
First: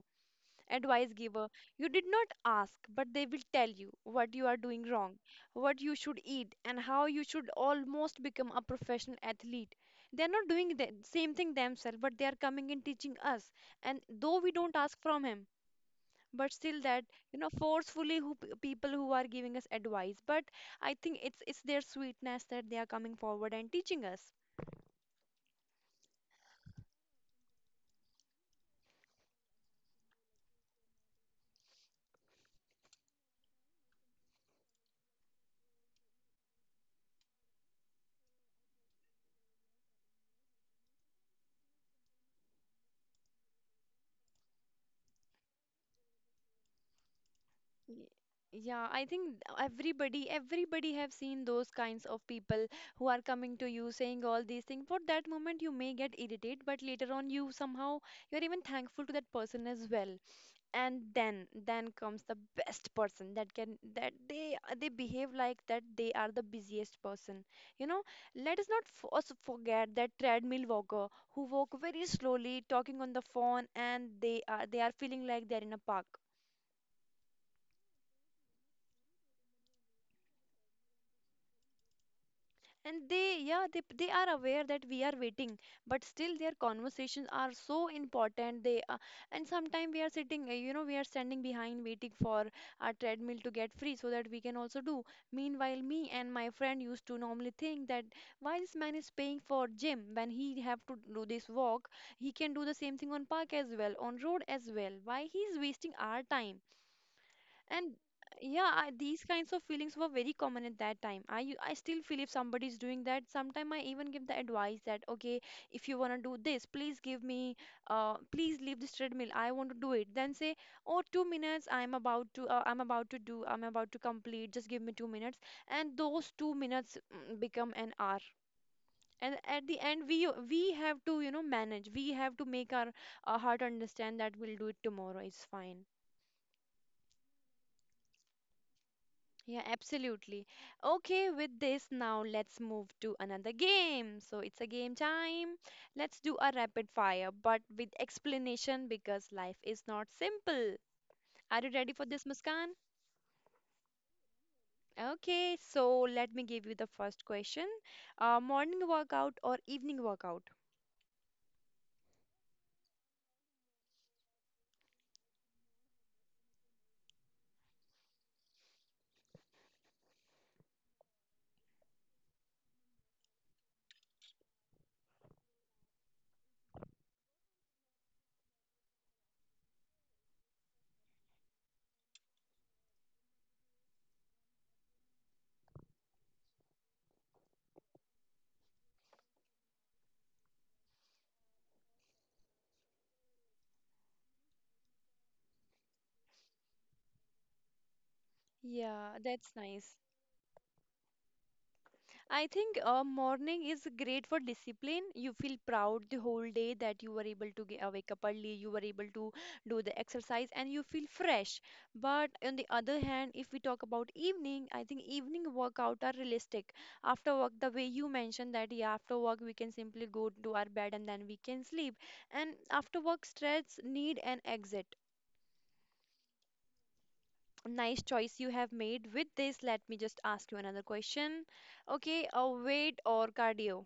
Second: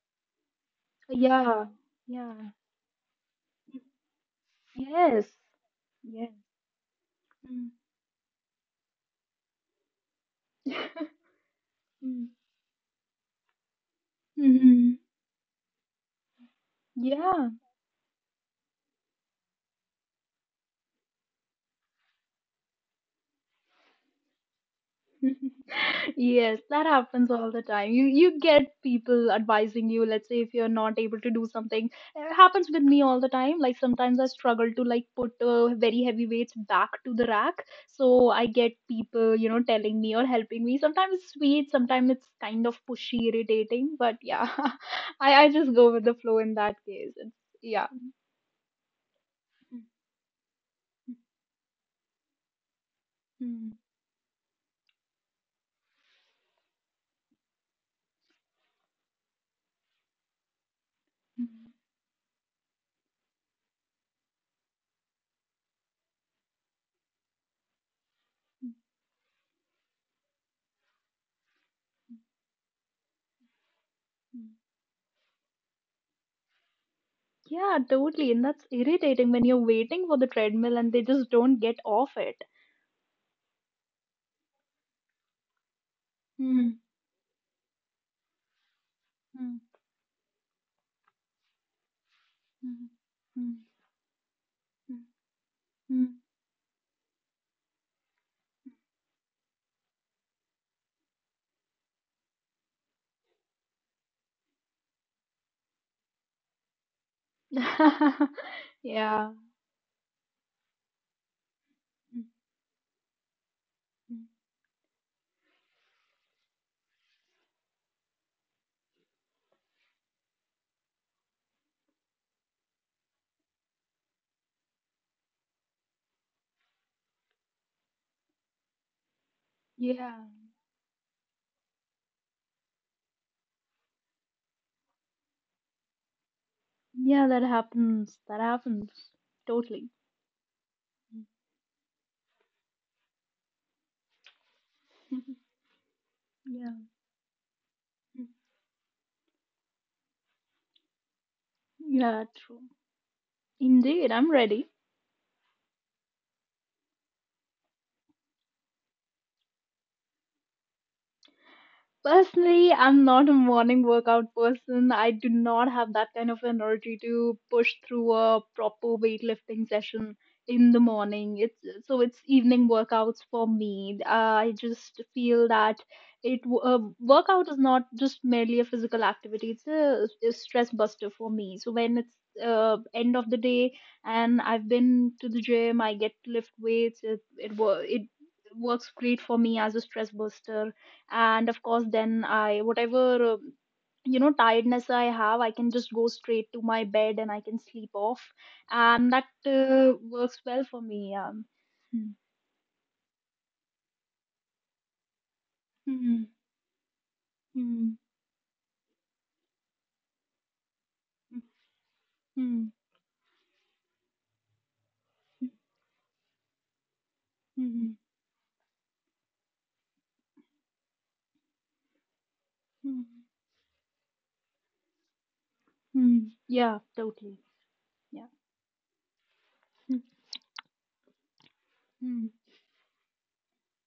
S1: Advice giver.
S2: Yeah,
S1: You did not
S2: yeah,
S1: ask, but they will tell you what you are doing wrong,
S2: yes,
S1: what you should
S2: yes.
S1: eat, and how you should
S2: Mm.
S1: almost become a professional athlete. They are not doing the same thing themselves, but they
S2: Mm.
S1: are coming and teaching us. And though we don't
S2: Mhm.
S1: ask from him, but still that you know
S2: Yeah.
S1: forcefully people who are giving us advice. But I think it's their sweetness that they are coming forward and teaching us.
S2: Yes, that happens all the time. You get people advising you, let's say if you're not able to do something. It happens with me all the time. Like sometimes I struggle to like put very heavy weights back to the rack. So I get people, you know, telling me or helping me. Sometimes it's sweet, sometimes it's kind of pushy, irritating, but yeah. I just go with the flow in that case. It's, yeah.
S1: Y- Yeah, I think everybody have seen those kinds of people who are coming to
S2: Mm,
S1: you saying all these things. For that moment, you may get irritated, but later on, you somehow you're even thankful to that person as well. And
S2: mm,
S1: then comes the best person that they behave like that they are the busiest person. You know, let us not f us forget that treadmill walker who walk very slowly, talking on the phone, and
S2: mm.
S1: they are feeling like they're in a park.
S2: Yeah, totally. And that's irritating when you're waiting for the treadmill and they just don't get off it.
S1: And they, yeah, they are aware that we are waiting, but still their
S2: Mm,
S1: conversations are so important, they are, and
S2: mm,
S1: sometimes we are sitting, you know, we are standing behind waiting for
S2: mm,
S1: our treadmill
S2: mm,
S1: to get free so that we can also
S2: mm,
S1: do. Meanwhile,
S2: mm.
S1: me and my friend used to normally think that why this man is paying for gym when he have to do this walk. He can do the same thing on park as well, on road as well. Why he is wasting our time? And yeah, these
S2: Yeah.
S1: kinds of feelings were very common at that time. I still feel
S2: Mm,
S1: if somebody is doing that, sometimes I even
S2: mm.
S1: give the advice that, okay, if you wanna do this, please give me, please leave this treadmill. I want to do it. Then say, oh, 2 minutes. I'm about to do, I'm about to complete. Just give me 2 minutes. And those 2 minutes become an hour. And at the end,
S2: Yeah.
S1: we have to, you know, manage. We have to make our heart understand that we'll do it tomorrow. It's fine.
S2: Yeah, that happens. That happens.
S1: Yeah,
S2: Totally.
S1: absolutely. Okay, with this, now let's move to another game. So it's a game time. Let's do a
S2: Yeah.
S1: rapid fire, but with
S2: Mm.
S1: explanation because life is not simple. Are you ready for
S2: Yeah,
S1: this,
S2: true.
S1: Muskan?
S2: Indeed, I'm ready.
S1: Okay, so let me give you the first question. Morning workout or evening workout?
S2: Personally, I'm not a morning workout person. I do not have that kind of energy to push through a proper weightlifting session in the morning. It's evening workouts for me. I just feel that workout is not just merely a physical activity. It's a stress buster for me. So when it's end of the day and I've been to the gym, I get to lift weights. It works great for me as a stress buster, and of course then I whatever, you know, tiredness I have, I can just go straight to my bed and I can sleep off, and
S1: Yeah,
S2: that
S1: that's nice.
S2: works well for me. Hmm.
S1: I think morning is great for discipline. You feel proud the
S2: Hmm.
S1: whole day that you were able to wake up early, you were able to do the exercise, and you feel
S2: Hmm.
S1: fresh. But on
S2: Hmm.
S1: the other hand, if we talk about evening, I think
S2: Hmm.
S1: evening workout are realistic. After work, the way
S2: Hmm.
S1: you mentioned that, yeah, after work we can simply go to our bed and then we can sleep. And after
S2: Hmm.
S1: work stress need an exit.
S2: Hmm. Yeah, totally.
S1: Nice
S2: Yeah.
S1: choice you have made. With this, let
S2: Hmm.
S1: me just ask you another question.
S2: Hmm.
S1: Okay, weight or cardio?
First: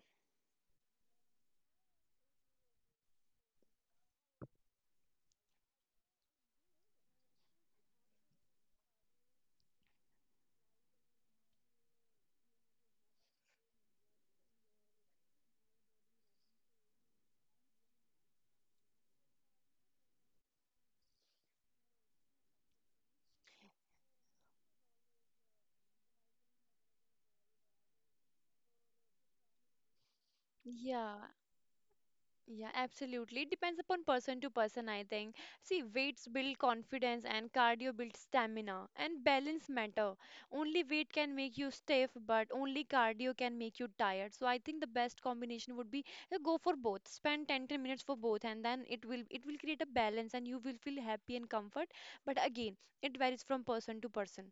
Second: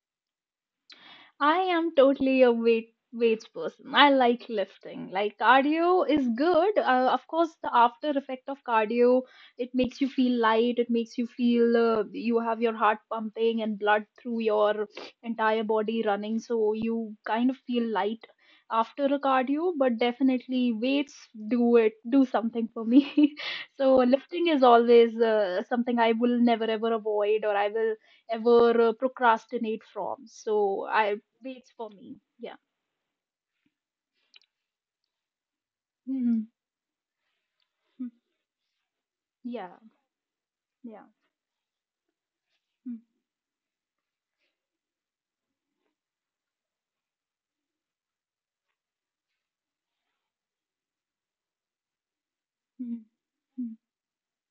S2: I am totally a weights person. I like lifting. Like cardio is good. Of course, the after effect of cardio, it makes you feel light. It makes you feel you have your heart pumping and blood through your entire body running. So you kind of feel light after a cardio. But definitely, weights do it. Do something for me. So lifting is always something I will never ever avoid, or I will ever procrastinate from. So I,
S1: Yeah,
S2: waits for me. Yeah.
S1: yeah, absolutely. It depends upon person to person, I think. See, weights
S2: Mhm.
S1: build confidence and cardio
S2: Mm.
S1: builds stamina and balance
S2: Yeah.
S1: matter. Only
S2: Yeah.
S1: weight can make you stiff, but only
S2: Mhm.
S1: cardio can make you tired. So I think the best combination would be go for both. Spend 10 minutes for both and then it will create a balance and you will feel happy and comfort. But again,
S2: Mhm.
S1: it varies from
S2: Mm.
S1: person to person.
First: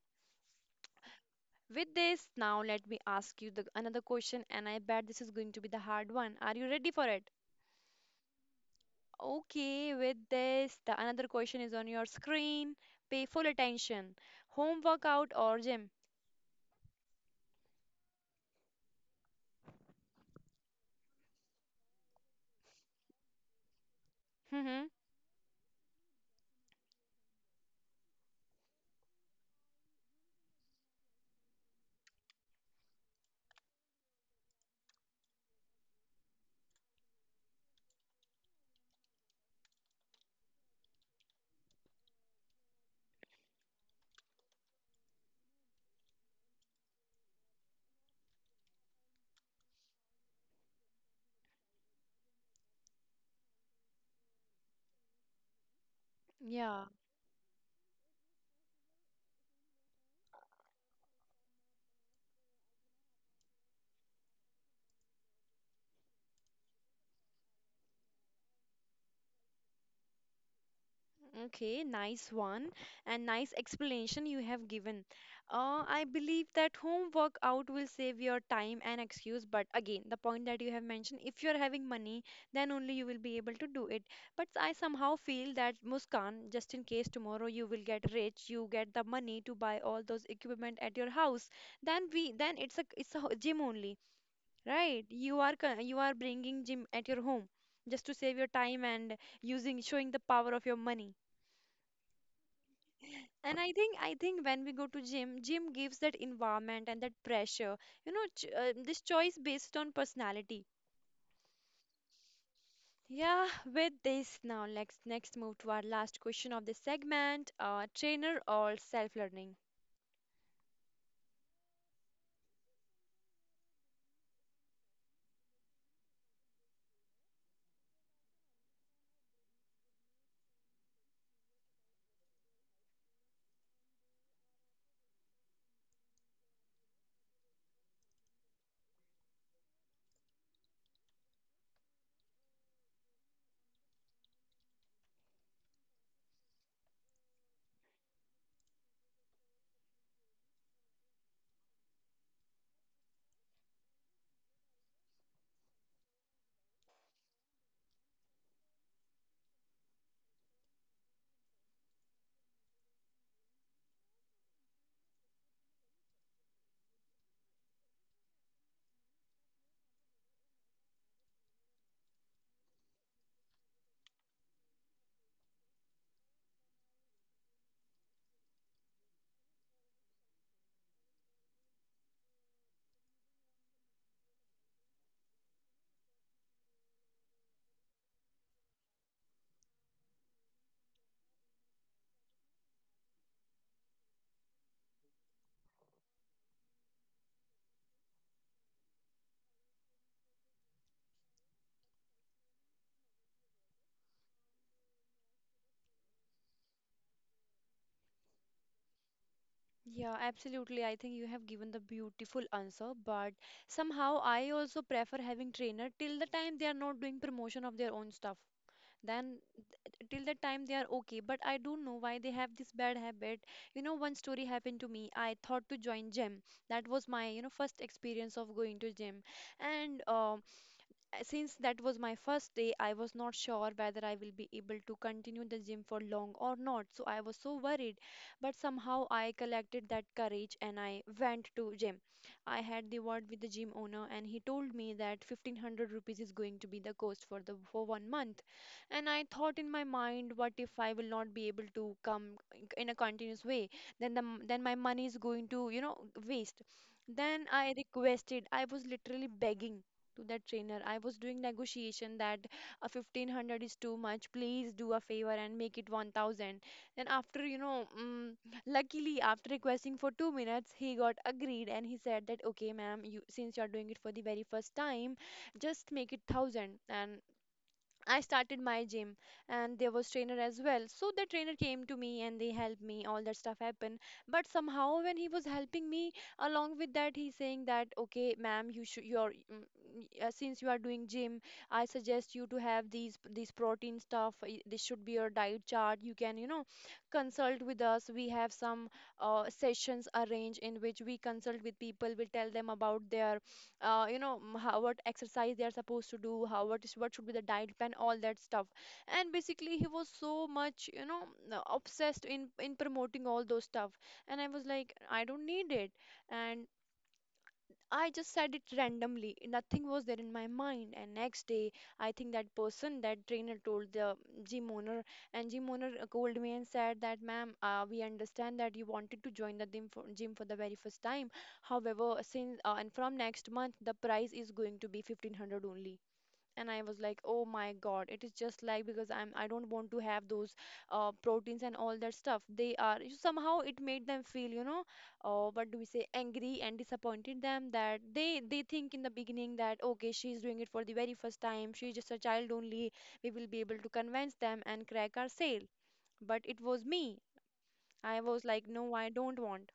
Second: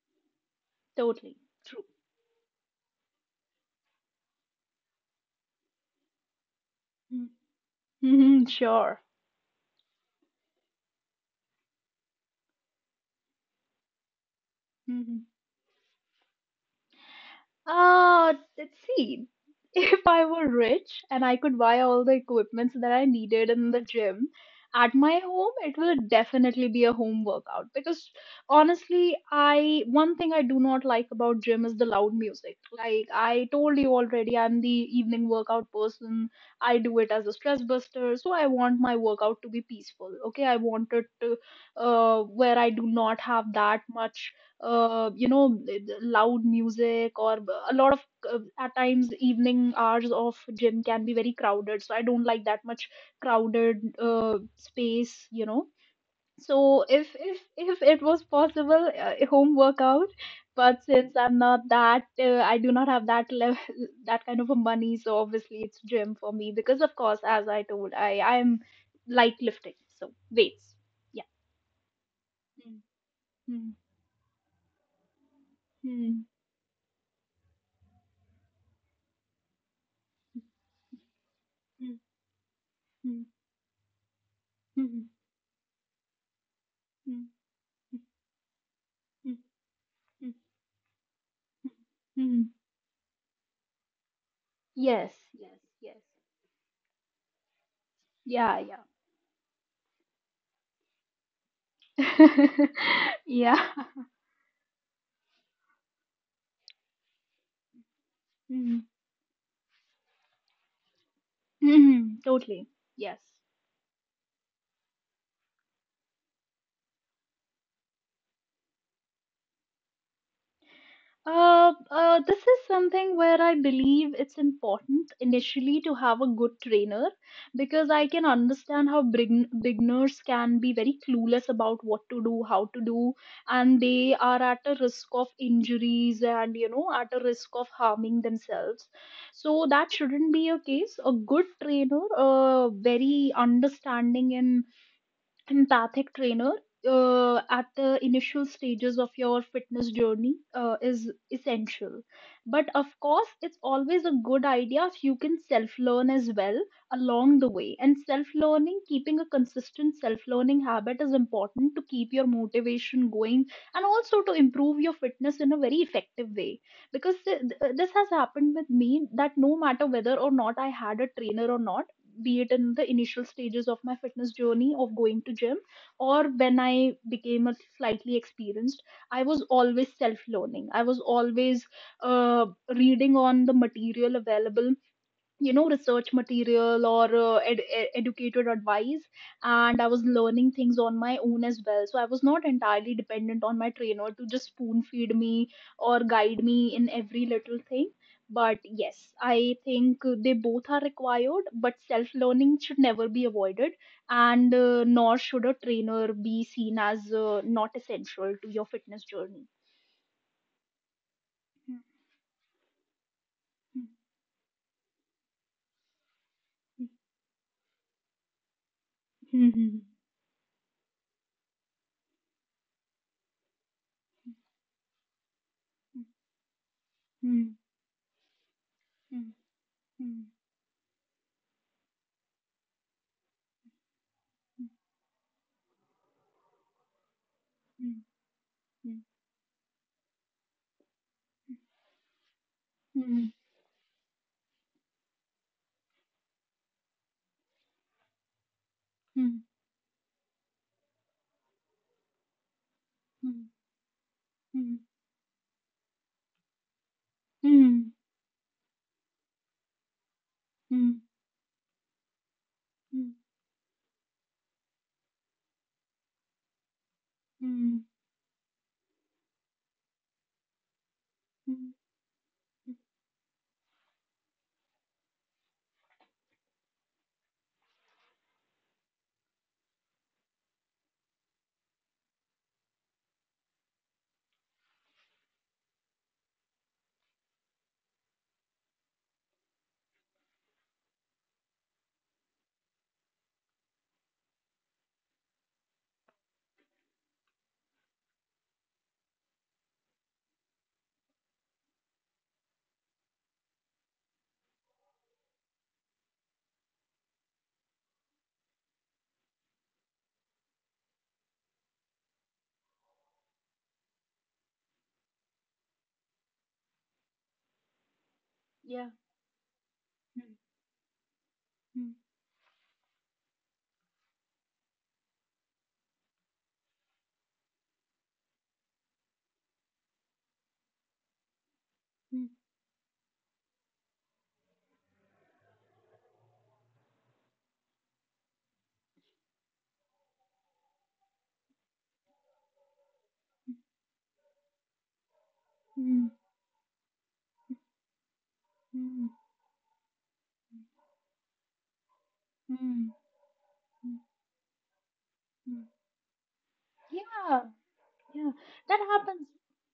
S2: Totally. True.
S1: With this, now let me ask you the another question and I bet this is going to be the hard one. Are you ready for
S2: Mm.
S1: it?
S2: Mhm. Sure.
S1: Okay, with this, the another question is on your screen. Pay full attention. Home
S2: Mhm.
S1: workout or gym?
S2: Ah, let's see. If I were rich and I could buy all the equipments that I needed in the gym
S1: Mm-hmm.
S2: at my home, it will definitely be a home workout because honestly, I one thing I do not like about gym is the loud music. Like I told you already, I'm the evening workout person. I do it as a stress buster, so I want my workout to be peaceful. Okay, I want it to where I do not have that much you know loud music or a lot of, at times evening hours of gym can be very crowded, so I don't like that much crowded space, you know, so
S1: Yeah.
S2: if it was possible a home workout, but since I'm not that, I do not have that level that kind of a money, so obviously it's gym for me because of course as I told, I am light lifting, so weights, yeah.
S1: Okay, nice one and nice
S2: Mm,
S1: explanation you have given. I
S2: mm,
S1: believe that home workout will save your time and excuse, but again, the point that you have mentioned, if you're having
S2: mm,
S1: money, then only you will
S2: mm,
S1: be able to do it. But I
S2: mm, mm,
S1: somehow feel that Muskan, just in case
S2: mm.
S1: tomorrow you will get rich, you get the money to buy all those equipment at your house, then we
S2: Mhm.
S1: then it's a gym only, right?
S2: Yes,
S1: You are
S2: yes,
S1: you
S2: yes.
S1: are bringing gym at your home just to save your
S2: Yeah, yeah.
S1: time and using showing the power of your money. And
S2: Yeah.
S1: I think when we go to gym, gym gives that environment and that pressure. You know, ch
S2: Mhm.
S1: this choice based on personality.
S2: Mhm. Totally. Yes.
S1: Yeah, with this now, let's next move to our last question of this segment, trainer or self-learning?
S2: This is something where I believe it's important initially to have a good trainer because I can understand how beginners can be very clueless about what to do, how to do, and they are at a risk of injuries and you know at a risk of harming themselves. So that shouldn't be a case. A good trainer, very understanding and empathic trainer at the initial stages of your fitness journey is essential. But of course, it's always a good idea if you can self learn as well along the way. And self learning, keeping a consistent self learning habit is important to keep your motivation going and also to improve your fitness in a very effective way. Because this has happened with me that no matter whether or not I had a trainer or not, be it in the initial stages of my fitness journey of going to gym or when I became a slightly experienced, I was always self learning. I was always uh, reading on the material available, you know, research material or educated advice, and I was learning things on my own as well, so I was not entirely dependent on my trainer to just spoon feed me or guide me in every little thing. But yes, I think they both are required, but self learning should never be avoided, and nor should a trainer be seen as not essential to your fitness journey.
S1: Yeah, absolutely. I think you have given the beautiful answer, but somehow I also prefer having trainer till the time they are not doing promotion of their own stuff. Then till that time they are okay, but I don't know why they have this bad habit. You know, one story happened to me. I thought to join gym. That was my, you know, first experience of going to gym. And Since that was my first day, I was not sure whether I will be able to continue the gym for long or not. So I was so worried, but somehow I collected that courage and I went to gym. I had the word with the gym owner and he told me that 1500 rupees is going to be the cost for the for one month. And I
S2: Mm,
S1: thought in my mind, what if I will not be able to come in a continuous
S2: mm,
S1: way? Then then my
S2: mm,
S1: money is going to, you know, waste. Then I
S2: mm,
S1: requested, I was literally begging to that trainer. I
S2: mm,
S1: was doing negotiation that a
S2: mm,
S1: 1500 is too much. Please do a favor and make it 1000. Then after, you
S2: mm,
S1: know, luckily after requesting for 2 minutes, he got agreed
S2: mm,
S1: and he said that, okay,
S2: mm.
S1: ma'am, you since you're doing it for the very first time, just make it 1000. And I started my gym and there was trainer as well. So the trainer came to me and they helped me. All that stuff happened. But somehow when he was helping me, along with that he's saying that, okay, ma'am, you should you're mm, y- since you are doing gym, I suggest you to have these protein stuff. This should be your diet chart. You can, you know, consult with us. We have some sessions arranged in which we consult with people. We tell them about their you know, how, what exercise they are supposed to do, how, what is, what should be the diet plan, all that stuff. And basically he was so much, you know, obsessed in promoting all those stuff. And I was like, I don't need it. And I just said it
S2: Yeah.
S1: randomly. Nothing was there
S2: Mm,
S1: in my mind. And next day,
S2: mm,
S1: I think that person, that trainer, told the gym owner, and gym owner called me and said that, ma'am, we understand that you wanted to join the gym for, gym for the very first time. However,
S2: mm,
S1: since and from next month, the price is going to be 1500 only. And I was like, oh my god, it is just like because I don't want to have those proteins and all that stuff. They are somehow it made them feel, you know, what do we say,
S2: mm,
S1: angry, and disappointed them that they think in
S2: mm,
S1: the beginning that, okay, she's doing it for the very first time, she's just a child
S2: mm,
S1: only, we will be able to
S2: mm,
S1: convince them and crack our sale.
S2: mm.
S1: But it was me,
S2: Yeah,
S1: I
S2: yeah.
S1: was like,
S2: That
S1: no, I
S2: happens.
S1: don't want.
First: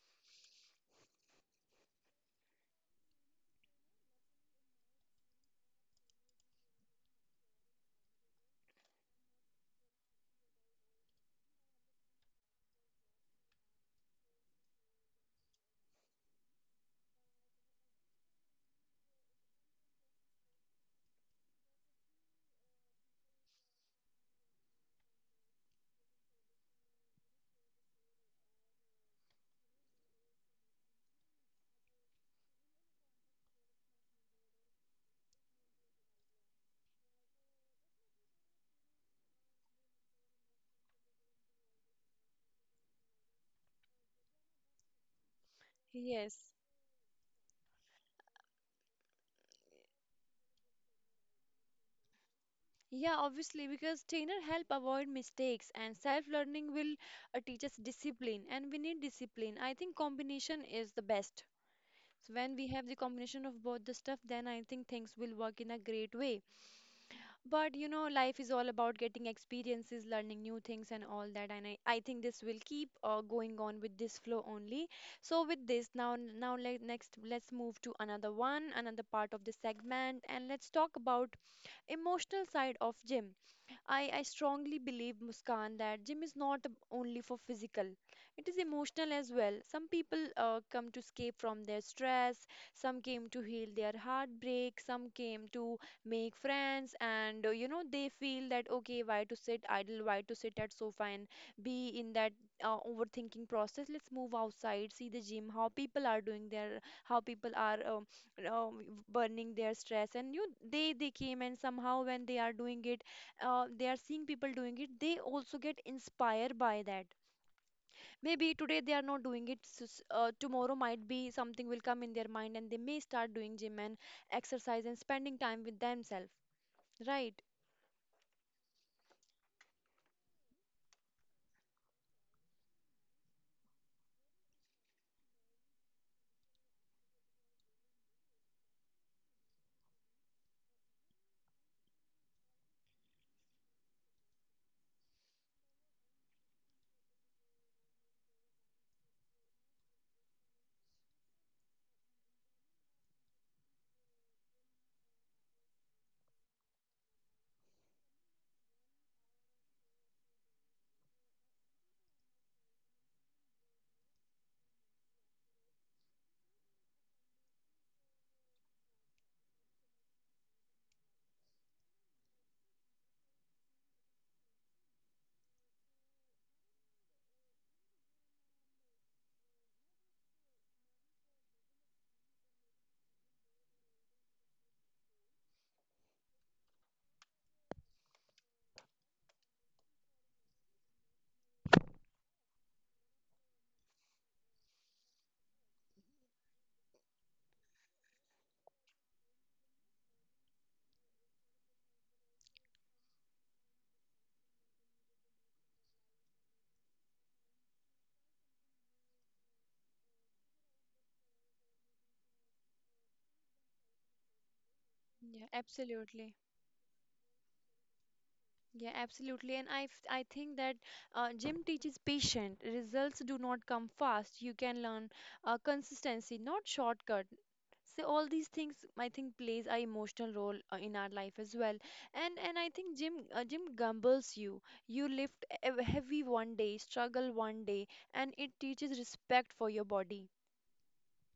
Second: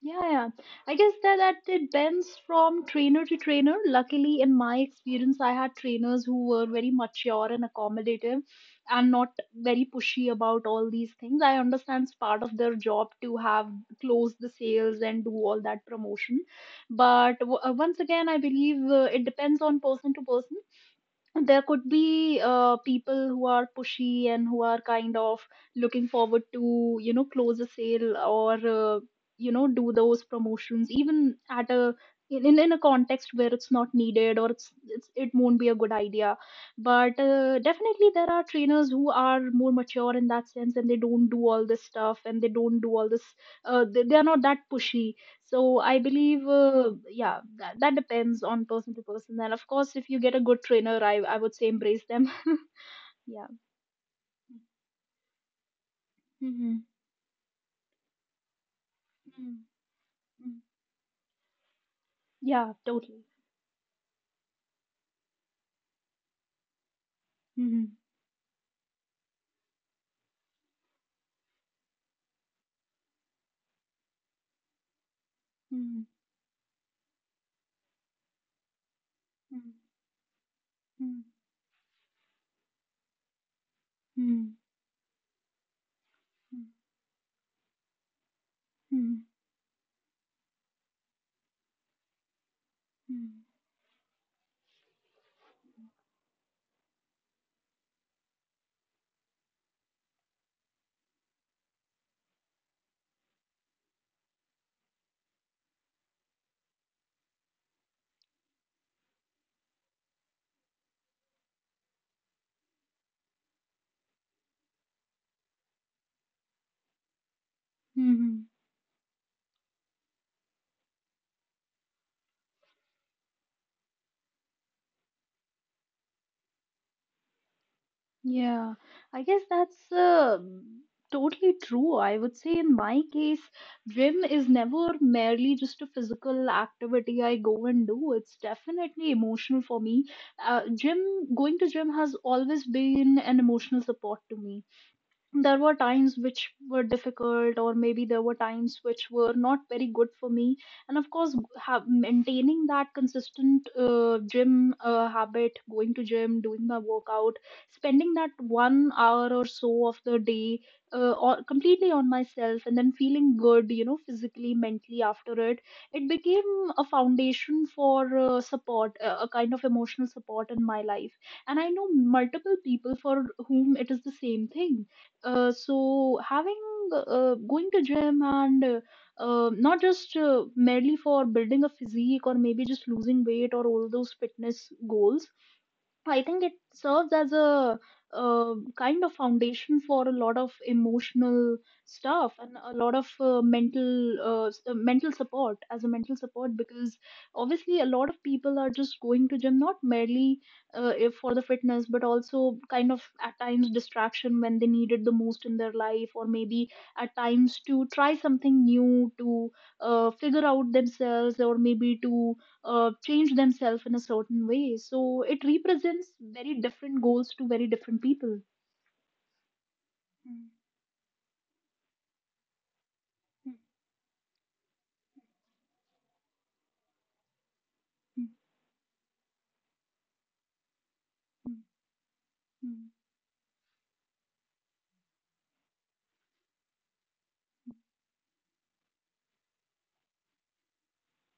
S2: Yeah, yeah. I guess that, that it bends from trainer to trainer. Luckily, in my experience, I had trainers who were very mature and accommodative and not very pushy about all these things. I understand it's part of their job to have close the sales and do all that promotion. But once again, I believe it depends on person to person. There could be people who are pushy and who are kind of looking forward to close a sale or do those promotions even at a in a context where it's not needed, or it won't be a good idea. But definitely there are trainers who are more mature in that sense, and they don't do all this stuff and they don't do all this. They are not that pushy. So I believe,
S1: Yes.
S2: yeah, that depends on person to person. And of course, if you get a good trainer, I would say embrace them.
S1: Yeah,
S2: Yeah.
S1: obviously, because trainer help avoid mistakes and self-learning
S2: Mm-hmm.
S1: will teach us discipline, and we need
S2: Mm-hmm.
S1: discipline. I think combination is the best. So when we
S2: Yeah,
S1: have the
S2: totally.
S1: combination of both the stuff, then I think things will work in a great way. But you
S2: Mm-hmm.
S1: know, life is all about getting experiences, learning new things and all that. And I think this will keep going on with this flow only. So with this,
S2: Mm-hmm.
S1: next let's move to another one, another part of the
S2: Mm-hmm.
S1: segment, and let's talk about emotional side of gym. I
S2: Mm-hmm.
S1: strongly believe, Muskan, that gym is not only for physical, it is emotional
S2: Mm-hmm.
S1: as well. Some people come to escape from their stress, some came to
S2: Mm-hmm.
S1: heal their heartbreak, some came to make friends, and you know, they feel that, okay, why to sit idle, why to sit at sofa and be in that overthinking process? Let's move outside, see the gym, how people are doing their, how people are um, burning their stress, and you, they came and somehow when they are doing it they are seeing people doing it, they also get inspired by that.
S2: Mm-hmm.
S1: Maybe today they are not doing it, tomorrow might be something will come in their mind and they may start doing gym and exercise and spending time with themselves, right?
S2: Yeah, I guess that's totally true. I would say in my case, gym is never merely just a physical activity I go and do. It's definitely emotional for me. Going to gym has always been an emotional support to me. There were times which were difficult, or maybe there were times which were not very good for me. And of course, maintaining that consistent gym habit, going to gym, doing my workout, spending that one hour or so of the day or completely on myself, and then feeling good, physically, mentally after it, it became a foundation for support a kind of emotional support in my life. And I know multiple people for whom it is the same thing. So having Going to gym and not just merely for building a physique, or maybe just losing weight, or all those fitness goals. So I think it serves as a, kind of foundation for a lot of emotional stuff, and a lot of mental support, as a mental support, because obviously a lot of people are just going to gym not merely if for the fitness, but also kind of at times distraction when they need it the most in their life, or maybe at times to try something new, to figure out themselves, or maybe to change themselves in a certain way. So it
S1: Yeah,
S2: represents
S1: absolutely.
S2: very different goals to very different people.
S1: Yeah, absolutely. And I
S2: Mm,
S1: think that gym teaches patience. Results do
S2: mm,
S1: not come fast. You can learn consistency, not shortcut. So
S2: mm,
S1: all these things I think plays a emotional role in our life as well. And
S2: mm,
S1: I
S2: mm.
S1: think jim gambles you. You lift heavy one day, struggle one day, and it teaches respect for your body.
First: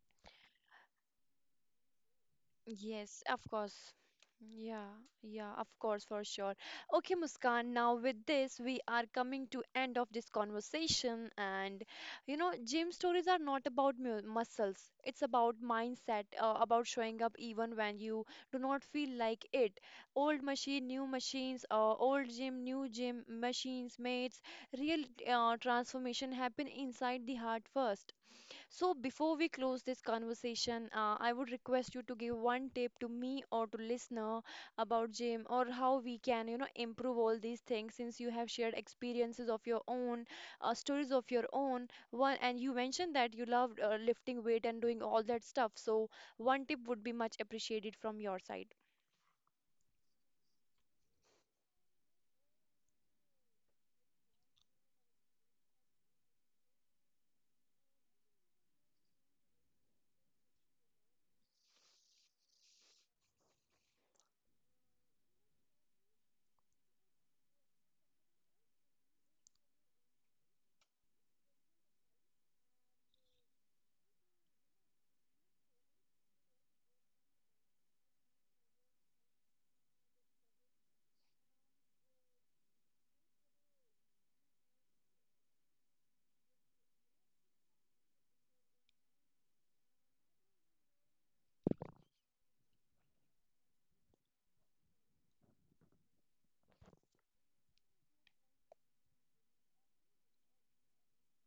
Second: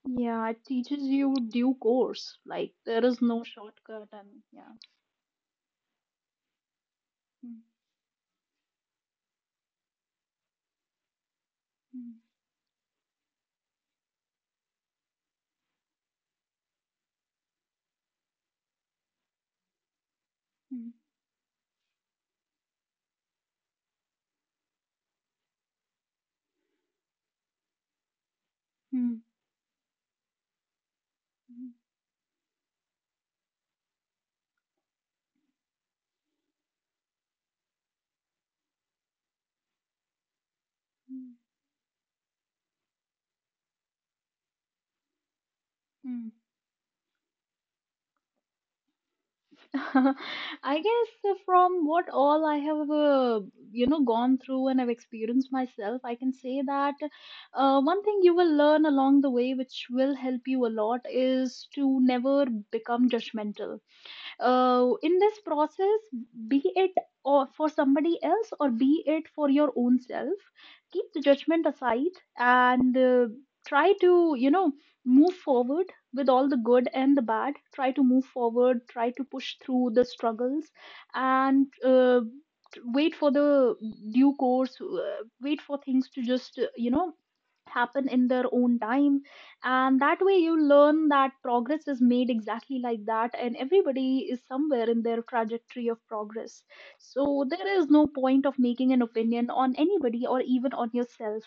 S2: Yeah, it teaches you due course. Like there is
S1: Yes,
S2: no
S1: of course.
S2: shortcut, and yeah.
S1: Yeah, yeah, of course, for sure. Okay,
S2: Mm,
S1: Muskan, now with this, we are coming to end of this conversation. And
S2: mm,
S1: you know, gym stories are not about mu muscles. It's about mindset, about showing up even when you do not feel like it. Old machine,
S2: mm,
S1: new machines, old gym, new gym, machines, mates, real transformation happen inside the heart first. So,
S2: mm,
S1: before we close this conversation, I would
S2: mm,
S1: request you to give one tip to me or to listener about gym or how we can, you know, improve all these things since you have shared experiences of your own, stories of
S2: mm,
S1: your own. One, and you mentioned that you loved lifting weight and doing all that stuff. So,
S2: mm.
S1: one tip would be much appreciated from your side.
S2: I guess from what all I have, gone through and I've experienced myself, I can say that one thing you will learn along the way, which will help you a lot, is to never become judgmental in this process. Be it or for somebody else, or be it for your own self, keep the judgment aside, and try to move forward. With all the good and the bad, try to move forward, try to push through the struggles, and wait for the due course. Wait for things to just happen in their own time. And that way you learn that progress is made exactly like that, and everybody is somewhere in their trajectory of progress. So there is no point of making an opinion on anybody, or even on yourself.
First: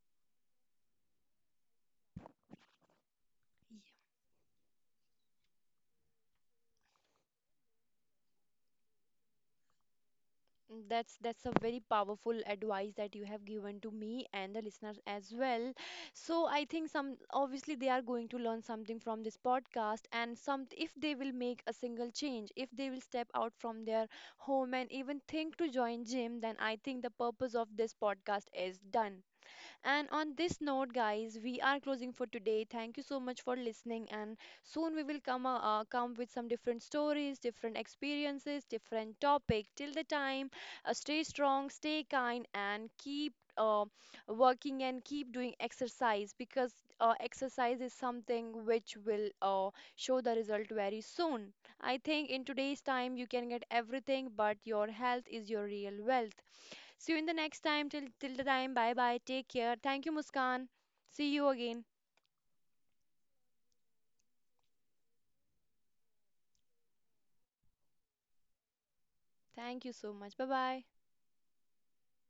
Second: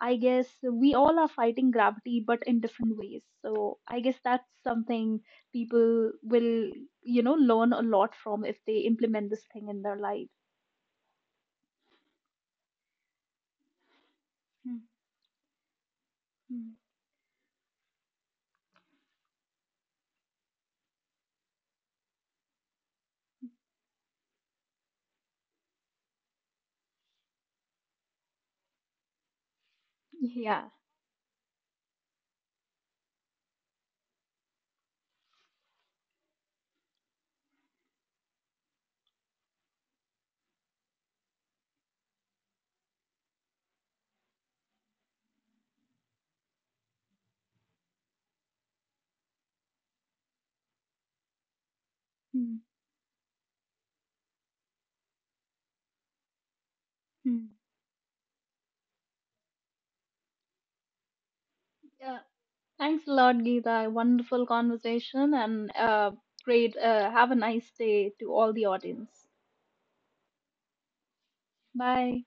S2: I guess we all are fighting gravity, but in different ways. So I guess that's something people will, learn a lot from, if they implement this thing in their life.
S1: That's a very powerful advice that you have given to me and the
S2: Mm,
S1: listeners as well. So I
S2: mm.
S1: think some obviously they are going to learn something from this podcast, and some, if they will make a single change, if they will step out from their home and even think to join gym, then I think the purpose of this podcast is done. And on this
S2: Yeah.
S1: note, guys, we are closing for today. Thank you so much for listening. And soon we will come come with some different stories, different experiences, different topic. Till the time, stay strong, stay kind, and keep working and keep doing exercise, because exercise is something which will show the result very soon. I think in
S2: Mm,
S1: today's time you can get everything, but your health is your real wealth. See you in the
S2: mm.
S1: next time. Till the time. Bye bye. Take care. Thank you, Muskan. See you again.
S2: Thanks a lot, Geeta. Wonderful conversation and great. Have a nice day to all the audience.
S1: Thank you so much. Bye bye.
S2: Bye.